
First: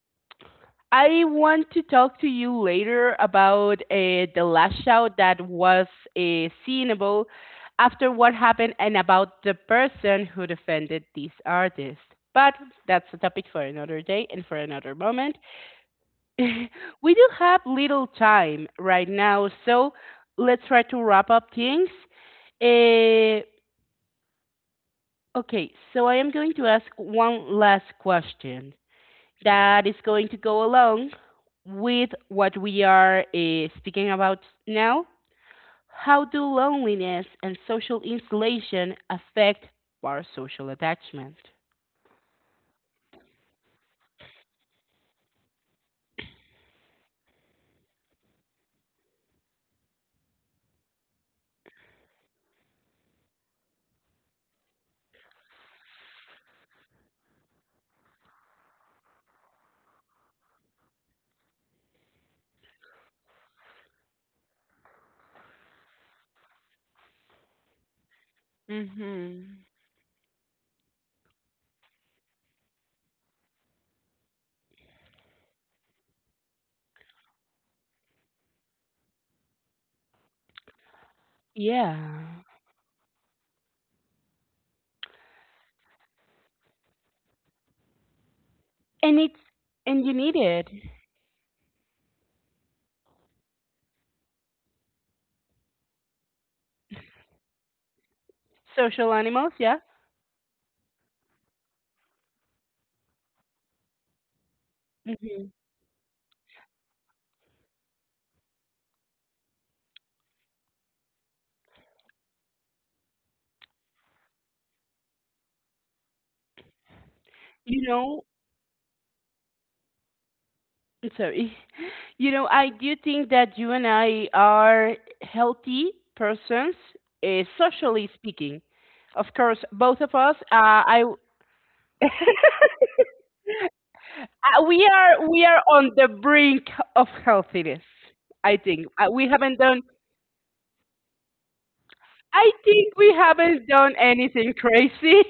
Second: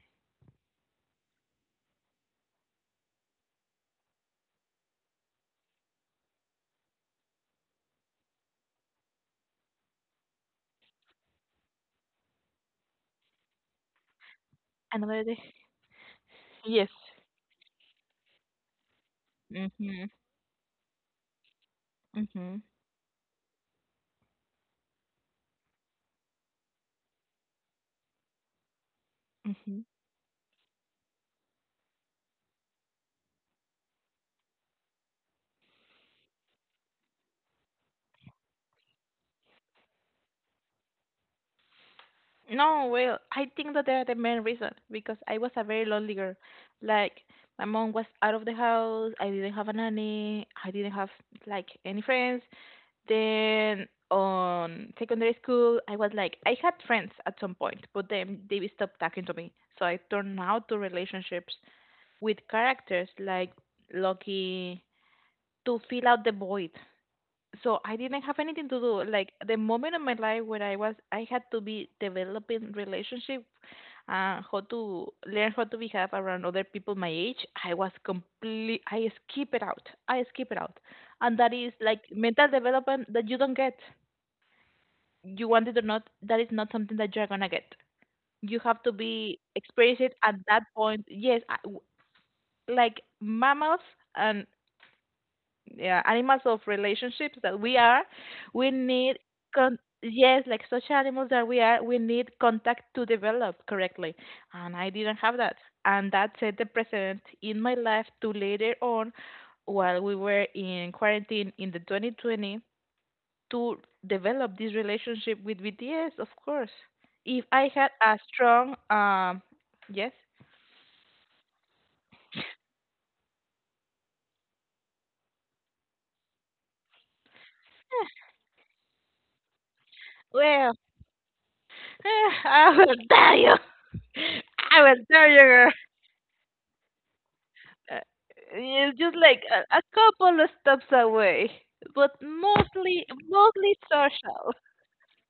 Speaker 1: I want to talk to you later about, uh, the lash out that was, uh, seenable after what happened and about the person who defended this artist. But that's a topic for another day and for another
Speaker 2: another
Speaker 1: moment.
Speaker 2: day. Yes.
Speaker 1: We do have little time right now, so
Speaker 2: Mhm.
Speaker 1: let's try to wrap up things.
Speaker 2: Mhm.
Speaker 1: Eh, okay, so I am going to ask one last question that
Speaker 2: Mhm.
Speaker 1: is going to go along with what we are, eh, speaking about now. How do loneliness and social isolation affect our social attachment?
Speaker 2: No, well, I think that they're the main reason because I was a very lonely girl. Like my mom was out of the house. I didn't have a nanny. I didn't have like any friends. Then on secondary school, I was like I had friends at some point, but then they stopped talking to me. So I turned out to relationships with characters like Loki to fill out the void. So I didn't have anything to do. Like the
Speaker 1: Mm-hmm.
Speaker 2: moment in my life where I was, I had to be developing relationship, uh, how to learn how to behave around other people my age. I was complete. I skip it out. I skip it out, and that is like
Speaker 1: Yeah.
Speaker 2: mental development that you don't get. You want it or not, that is not something that you're gonna get. You have to
Speaker 1: And
Speaker 2: be
Speaker 1: it's
Speaker 2: experience
Speaker 1: and you
Speaker 2: it at
Speaker 1: need
Speaker 2: that
Speaker 1: it.
Speaker 2: point. Yes, I, w- like mammals and yeah animals of relationships that we are we
Speaker 1: Social
Speaker 2: need
Speaker 1: animals, yeah.
Speaker 2: con- yes like such animals that we are we need contact to develop correctly, and I didn't have
Speaker 1: Mhm.
Speaker 2: that, and that set the precedent in my life to later on while we were in quarantine in the twenty twenty to develop this relationship with BTS. Of course, if I
Speaker 1: You
Speaker 2: had a
Speaker 1: know,
Speaker 2: strong um yes,
Speaker 1: I'm sorry. You know, I do think that you and I are healthy persons, uh, socially speaking. Of course, both of us, uh,
Speaker 2: well.
Speaker 1: I, uh,
Speaker 2: I will tell you. I
Speaker 1: we
Speaker 2: will
Speaker 1: are
Speaker 2: tell you,
Speaker 1: we are
Speaker 2: girl.
Speaker 1: on the brink of healthiness.
Speaker 2: uh,
Speaker 1: I think
Speaker 2: it's
Speaker 1: uh,
Speaker 2: just
Speaker 1: we
Speaker 2: like
Speaker 1: haven't
Speaker 2: a, a
Speaker 1: done.
Speaker 2: couple of steps away, but
Speaker 1: I think
Speaker 2: mostly
Speaker 1: we haven't
Speaker 2: mostly
Speaker 1: done anything
Speaker 2: social.
Speaker 1: crazy.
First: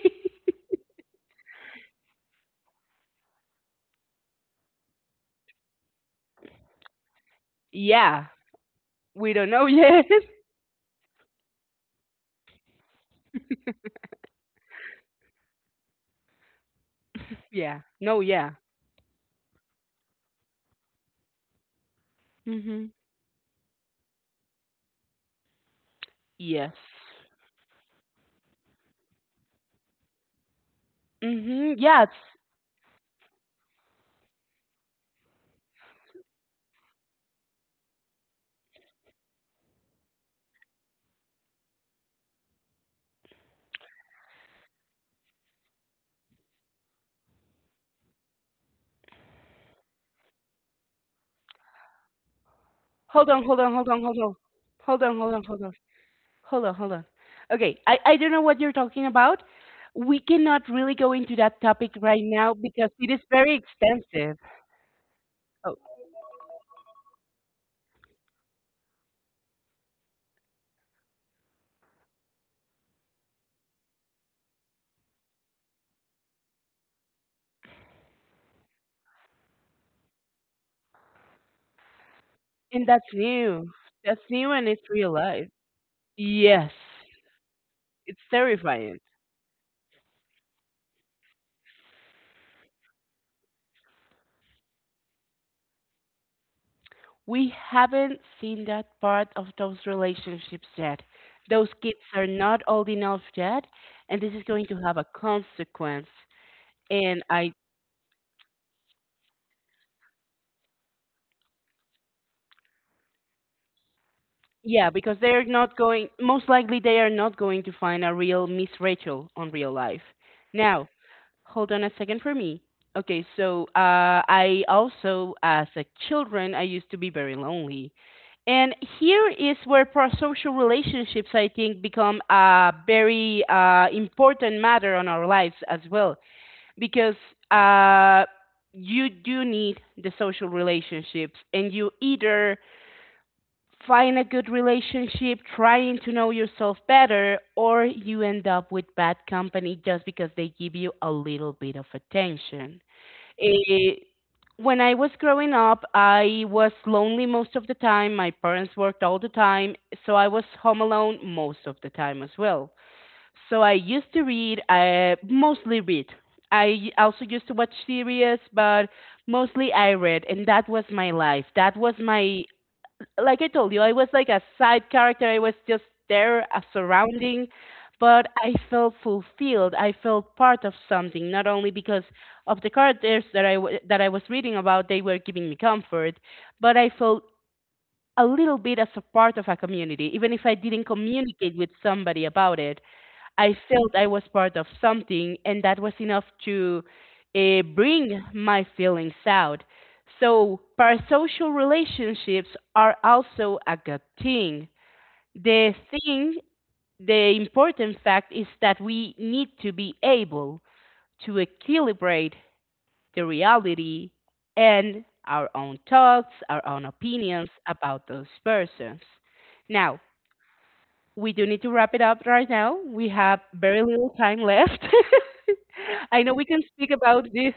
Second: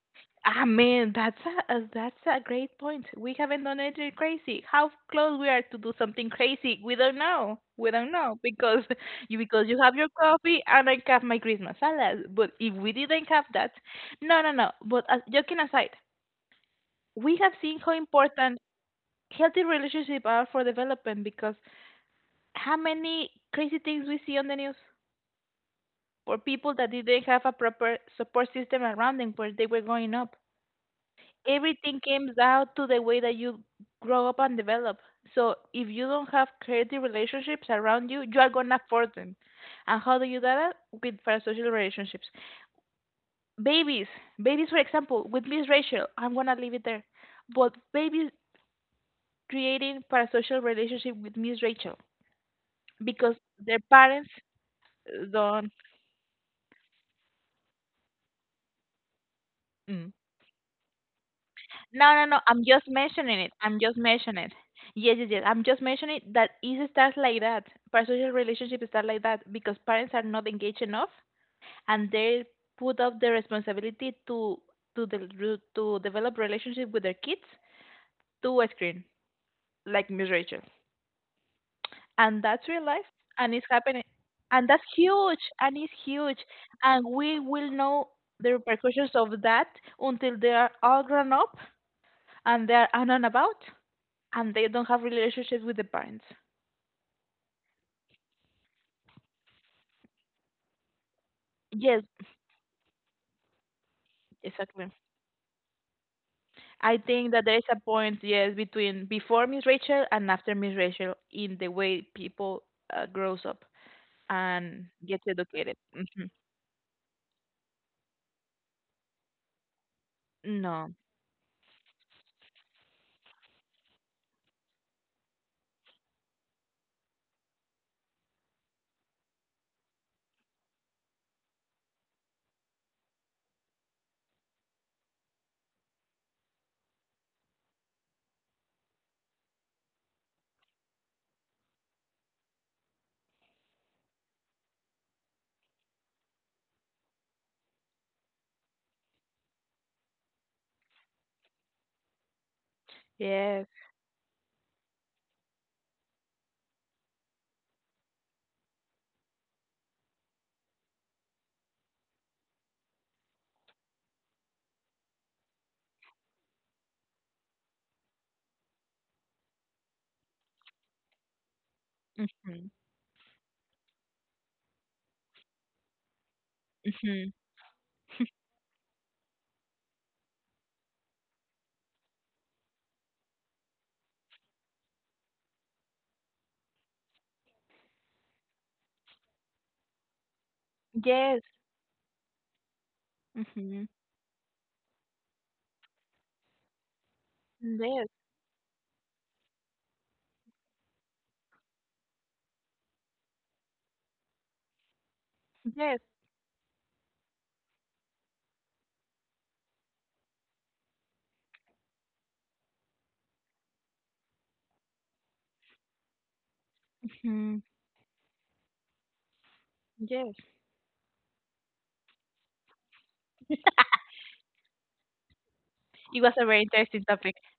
Speaker 2: I mean, that's a uh, that's a great point. We haven't done anything crazy. How close we are to do something crazy? We don't know. We don't
Speaker 1: Yeah,
Speaker 2: know because
Speaker 1: we
Speaker 2: you
Speaker 1: don't know
Speaker 2: because you have
Speaker 1: yet.
Speaker 2: your coffee and I have my Christmas salad. But if we didn't have that, no, no, no. But uh, joking aside, we have seen
Speaker 1: Yeah,
Speaker 2: how
Speaker 1: no, yeah.
Speaker 2: important healthy relationships are for development because how
Speaker 1: Mhm.
Speaker 2: many crazy things we see on the news for people
Speaker 1: Yes.
Speaker 2: that didn't have a proper support system around them where they were growing up.
Speaker 1: Mm-hmm.
Speaker 2: Everything
Speaker 1: Yeah,
Speaker 2: comes out to the way that you grow up and develop. So if you don't have creative relationships around you, you are gonna force them. And how do you do that? With parasocial relationships. Babies, babies, for example, with Miss Rachel, I'm gonna leave it there. But babies creating parasocial relationship with Miss Rachel
Speaker 1: hold
Speaker 2: because
Speaker 1: on, hold on,
Speaker 2: their
Speaker 1: hold on, hold
Speaker 2: parents
Speaker 1: on. Hold on, hold on, hold
Speaker 2: don't.
Speaker 1: on. Hold on, hold on. Okay, I, I don't know what you're talking about.
Speaker 2: Mm,
Speaker 1: We cannot really go into that topic
Speaker 2: no,
Speaker 1: right
Speaker 2: no, no.
Speaker 1: now
Speaker 2: I'm just
Speaker 1: because it is
Speaker 2: mentioning it.
Speaker 1: very
Speaker 2: I'm just
Speaker 1: extensive.
Speaker 2: mentioning it. Yes, yes, yes. I'm
Speaker 1: Oh,
Speaker 2: just mentioning that it starts like that. Parasocial relationships start like that because parents are not engaged enough, and they put up the responsibility to to the to develop relationship with their kids to a screen, like Miss Rachel. And that's real
Speaker 1: and that's
Speaker 2: life, and it's
Speaker 1: new.
Speaker 2: happening,
Speaker 1: That's new,
Speaker 2: and
Speaker 1: and it's
Speaker 2: that's
Speaker 1: real
Speaker 2: huge,
Speaker 1: life.
Speaker 2: and it's huge,
Speaker 1: Yes,
Speaker 2: and we will know
Speaker 1: it's
Speaker 2: the
Speaker 1: terrifying.
Speaker 2: repercussions of that until they are all grown up and they are on and about. And they don't have relationships with the parents.
Speaker 1: We haven't seen that part of those relationships yet. Those kids
Speaker 2: Yes,
Speaker 1: are not old enough yet, and this is going to
Speaker 2: exactly.
Speaker 1: have a consequence.
Speaker 2: I
Speaker 1: And
Speaker 2: think that
Speaker 1: I
Speaker 2: there is a point, yes, between before Miss Rachel and after Miss Rachel in the way people uh, grows up and
Speaker 1: Yeah, because
Speaker 2: gets
Speaker 1: they're
Speaker 2: educated.
Speaker 1: not going,
Speaker 2: Hmm.
Speaker 1: most likely they are not going to find a real Miss Rachel on real life. Now,
Speaker 2: No.
Speaker 1: hold on a second for me. Okay, so, uh, I also, as a children, I used to be very lonely. And here is where parasocial relationships, I think, become a very, uh, important matter on our lives as well, because, uh, you do need the social relationships, and you either find a good relationship, trying to know yourself better, or you end up with bad company just because they give you a little bit of attention.
Speaker 2: Yes.
Speaker 1: Eh, when I was growing up, I was lonely most of the time. My parents worked all the time, so I was home alone most of the time as well. So I used to read, I mostly read. I also used to watch series, but mostly I read, and that was my life. That was
Speaker 2: Hmm.
Speaker 1: my Like I told you, I was like a side character. I was just there, a
Speaker 2: Hmm.
Speaker 1: surrounding, but I felt fulfilled. I felt part of something, not only because of the characters that I w- that I was reading about, they were giving me comfort, but I felt a little bit as a part of a community, even if I didn't
Speaker 2: Yes.
Speaker 1: communicate with somebody about it. I
Speaker 2: Hmm.
Speaker 1: felt I was part of something, and that was enough to, uh,
Speaker 2: Yes.
Speaker 1: bring my feelings out. So, parasocial relationships are also a good thing. The
Speaker 2: Yes.
Speaker 1: thing, the important fact is that we need to be able to equilibrate the reality and our own thoughts, our own opinions
Speaker 2: Hmm.
Speaker 1: about those persons. Now,
Speaker 2: Yes.
Speaker 1: we do need to wrap it up right now. We have very little time left.
Speaker 2: It
Speaker 1: I
Speaker 2: was
Speaker 1: know
Speaker 2: a
Speaker 1: we can
Speaker 2: very
Speaker 1: speak
Speaker 2: interesting
Speaker 1: about
Speaker 2: topic.
Speaker 1: this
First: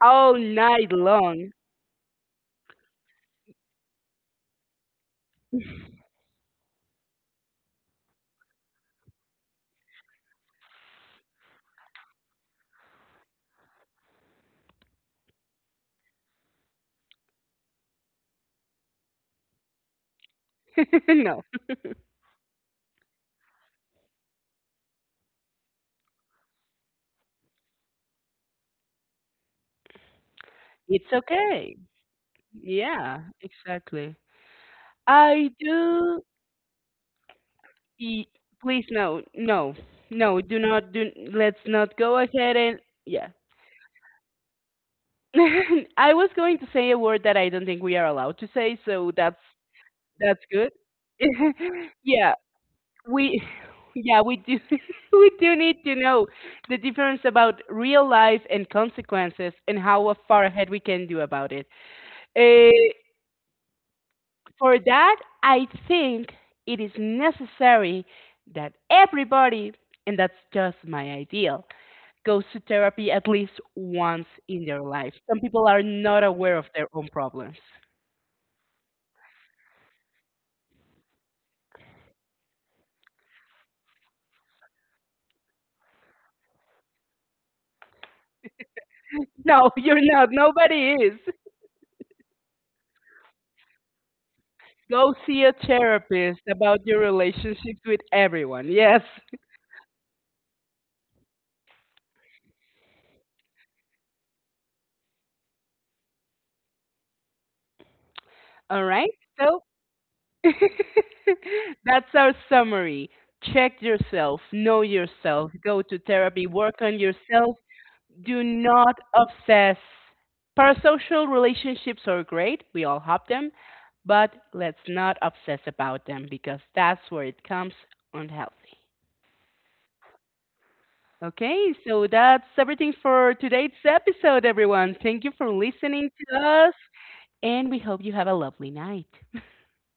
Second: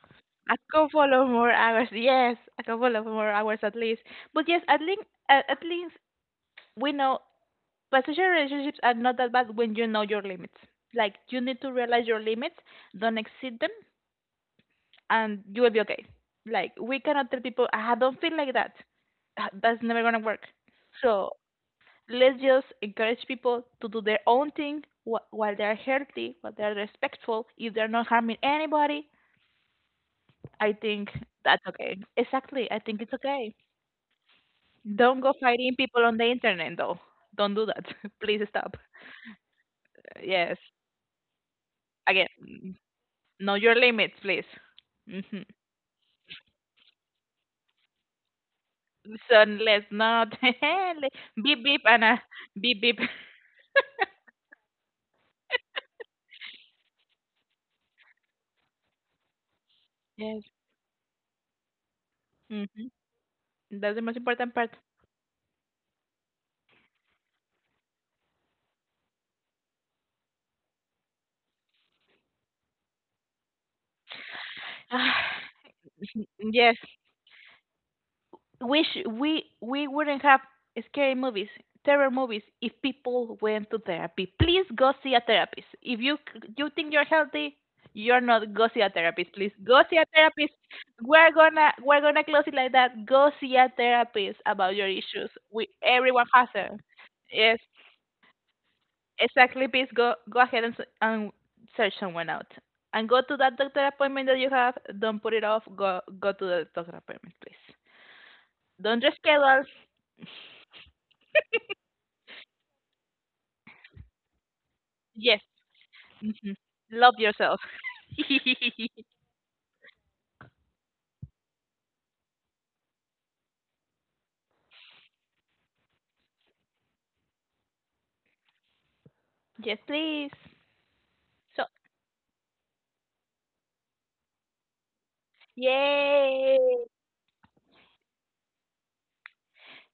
Speaker 1: all
Speaker 2: A
Speaker 1: night
Speaker 2: couple of
Speaker 1: long.
Speaker 2: more hours. Yes, a couple of more hours at least. But yes, at least at least we know passionate relationships are not that bad when you know your limits. Like you need to realize your limits, don't exceed them, and you will be okay. Like we cannot tell people, I don't feel like that. Ah, that's never gonna work. So
Speaker 1: No,
Speaker 2: let's just encourage people to do their own thing wh- while they're healthy, while they're respectful. If they're not harming anybody, I
Speaker 1: it's
Speaker 2: think that's
Speaker 1: okay.
Speaker 2: okay. Exactly, I think it's
Speaker 1: Yeah,
Speaker 2: okay.
Speaker 1: exactly.
Speaker 2: Don't go
Speaker 1: I
Speaker 2: fighting people on
Speaker 1: do.
Speaker 2: the internet though. Don't do that.
Speaker 1: y-
Speaker 2: Please stop.
Speaker 1: Please, no, no, no. Do
Speaker 2: Yes,
Speaker 1: not do. Let's not go
Speaker 2: again.
Speaker 1: ahead and, yeah.
Speaker 2: Know your limits, please. Mhm.
Speaker 1: I was going to say a word that I don't think we are allowed to say, so that's
Speaker 2: So let's not
Speaker 1: that's good.
Speaker 2: le- beep beep and uh,
Speaker 1: Yeah,
Speaker 2: beep beep.
Speaker 1: we yeah, we do we do need to know the difference about real life and consequences and how far
Speaker 2: Yes.
Speaker 1: ahead we can do about it, uh,
Speaker 2: hmm That's the most important part.
Speaker 1: for that I think it is necessary that everybody, and that's just my ideal, goes to therapy at least once in their life. Some people are not aware of
Speaker 2: Yes.
Speaker 1: their own problems.
Speaker 2: we sh- we we wouldn't have scary movies, terror movies if people went to therapy. Please go see a therapist. If you you think you're healthy, you're not. Go see a therapist, please.
Speaker 1: No.
Speaker 2: Go see
Speaker 1: You're
Speaker 2: a
Speaker 1: not.
Speaker 2: therapist.
Speaker 1: Nobody is.
Speaker 2: We're gonna we're gonna close it like that. Go see a therapist about your
Speaker 1: Go
Speaker 2: issues.
Speaker 1: see a
Speaker 2: We everyone
Speaker 1: therapist
Speaker 2: has them.
Speaker 1: about your
Speaker 2: Yes,
Speaker 1: relationships with everyone. Yes.
Speaker 2: exactly. Please go go ahead and s- and search someone out. And go to that doctor appointment that you have. Don't put it off. Go go to the doctor appointment, please.
Speaker 1: All
Speaker 2: Don't
Speaker 1: right. So,
Speaker 2: reschedule.
Speaker 1: that's our summary. Check yourself, know
Speaker 2: Yes.
Speaker 1: yourself, go to therapy,
Speaker 2: Mhm.
Speaker 1: work on
Speaker 2: Love
Speaker 1: yourself.
Speaker 2: yourself.
Speaker 1: Do not obsess. Parasocial relationships are great. We all have them. But let's not obsess about them because that's where it comes unhealthy.
Speaker 2: Yes, please. So,
Speaker 1: Okay, so that's everything for today's episode, everyone. Thank you for listening to
Speaker 2: yay!
Speaker 1: us, and we hope you have a lovely night.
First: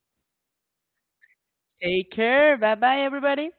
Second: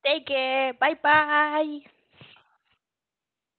Speaker 2: Take care. Bye bye.
Speaker 1: Take care. Bye bye, everybody.